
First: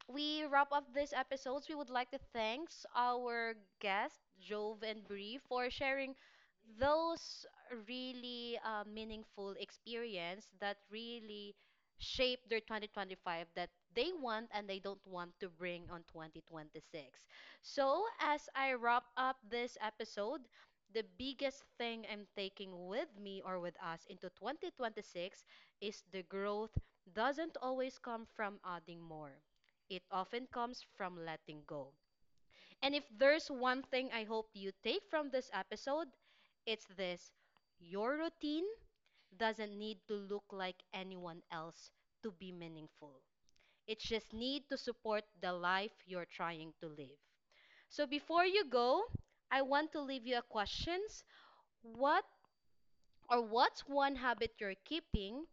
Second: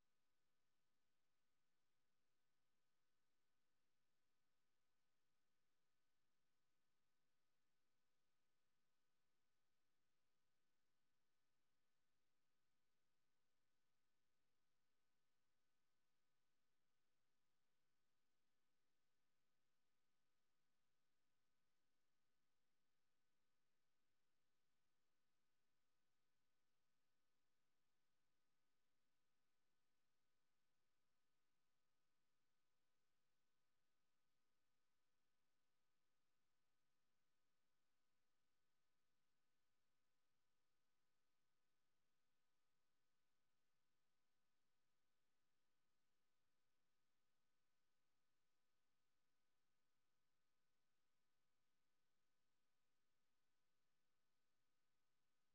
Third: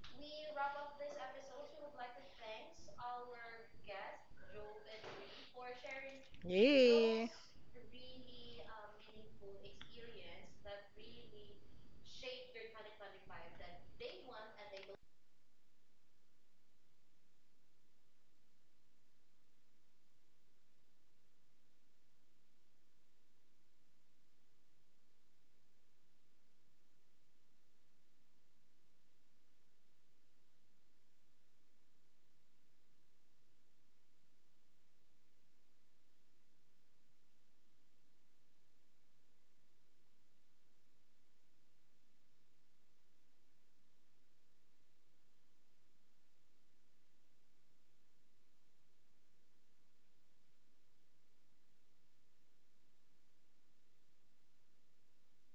Speaker 1: we wrap up this episode, we would like to thank our guests, Jove and Bree, for sharing
Speaker 3: Yay. Yeah.
Speaker 1: those really meaningful experience that really shape their 2025, that they want and they don't want to bring on 2026. So, as I wrap up this episode, the biggest thing I'm taking with me or with us into 2026 is the growth doesn't always come from adding more. It often comes from letting go. And if there's one thing I hope you take from this episode, it's this: your routine doesn't need to look like anyone else to be meaningful. It just need to support the life you're trying to live. So before you go, I want to leave you a questions. What, or what's one habit you're keeping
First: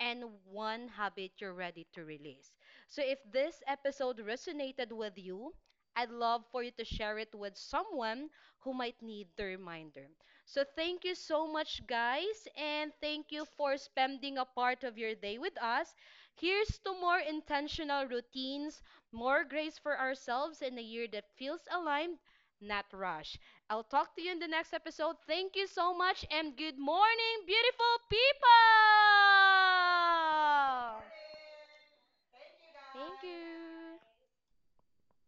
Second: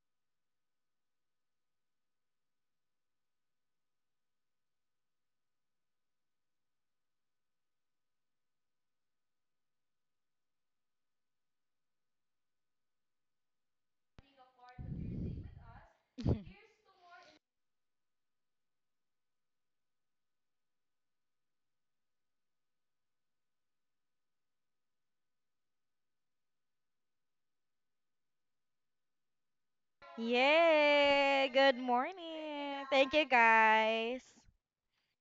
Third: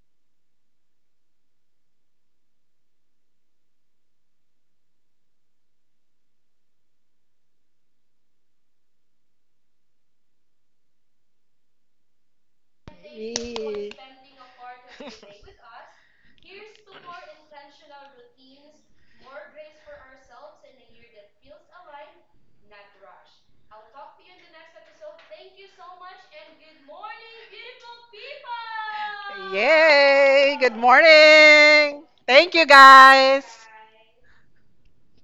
Speaker 1: and one habit you're ready to release? So if this episode resonated with you, I'd love for you to share it with someone who might need the reminder. So thank you so much, guys, and thank you for spending a part of your day with us. Here's to more intentional routines, more grace for ourselves, and a year that feels aligned, not rushed. I'll talk to you in the next episode. Thank you so much and good morning, beautiful people!
Speaker 3: Yay. Good
Speaker 2: Yay! Good
Speaker 3: morning. Thank you,
Speaker 2: morning. Thank
Speaker 1: Thank
Speaker 2: you
Speaker 3: guys.
Speaker 1: you.
Speaker 2: guys.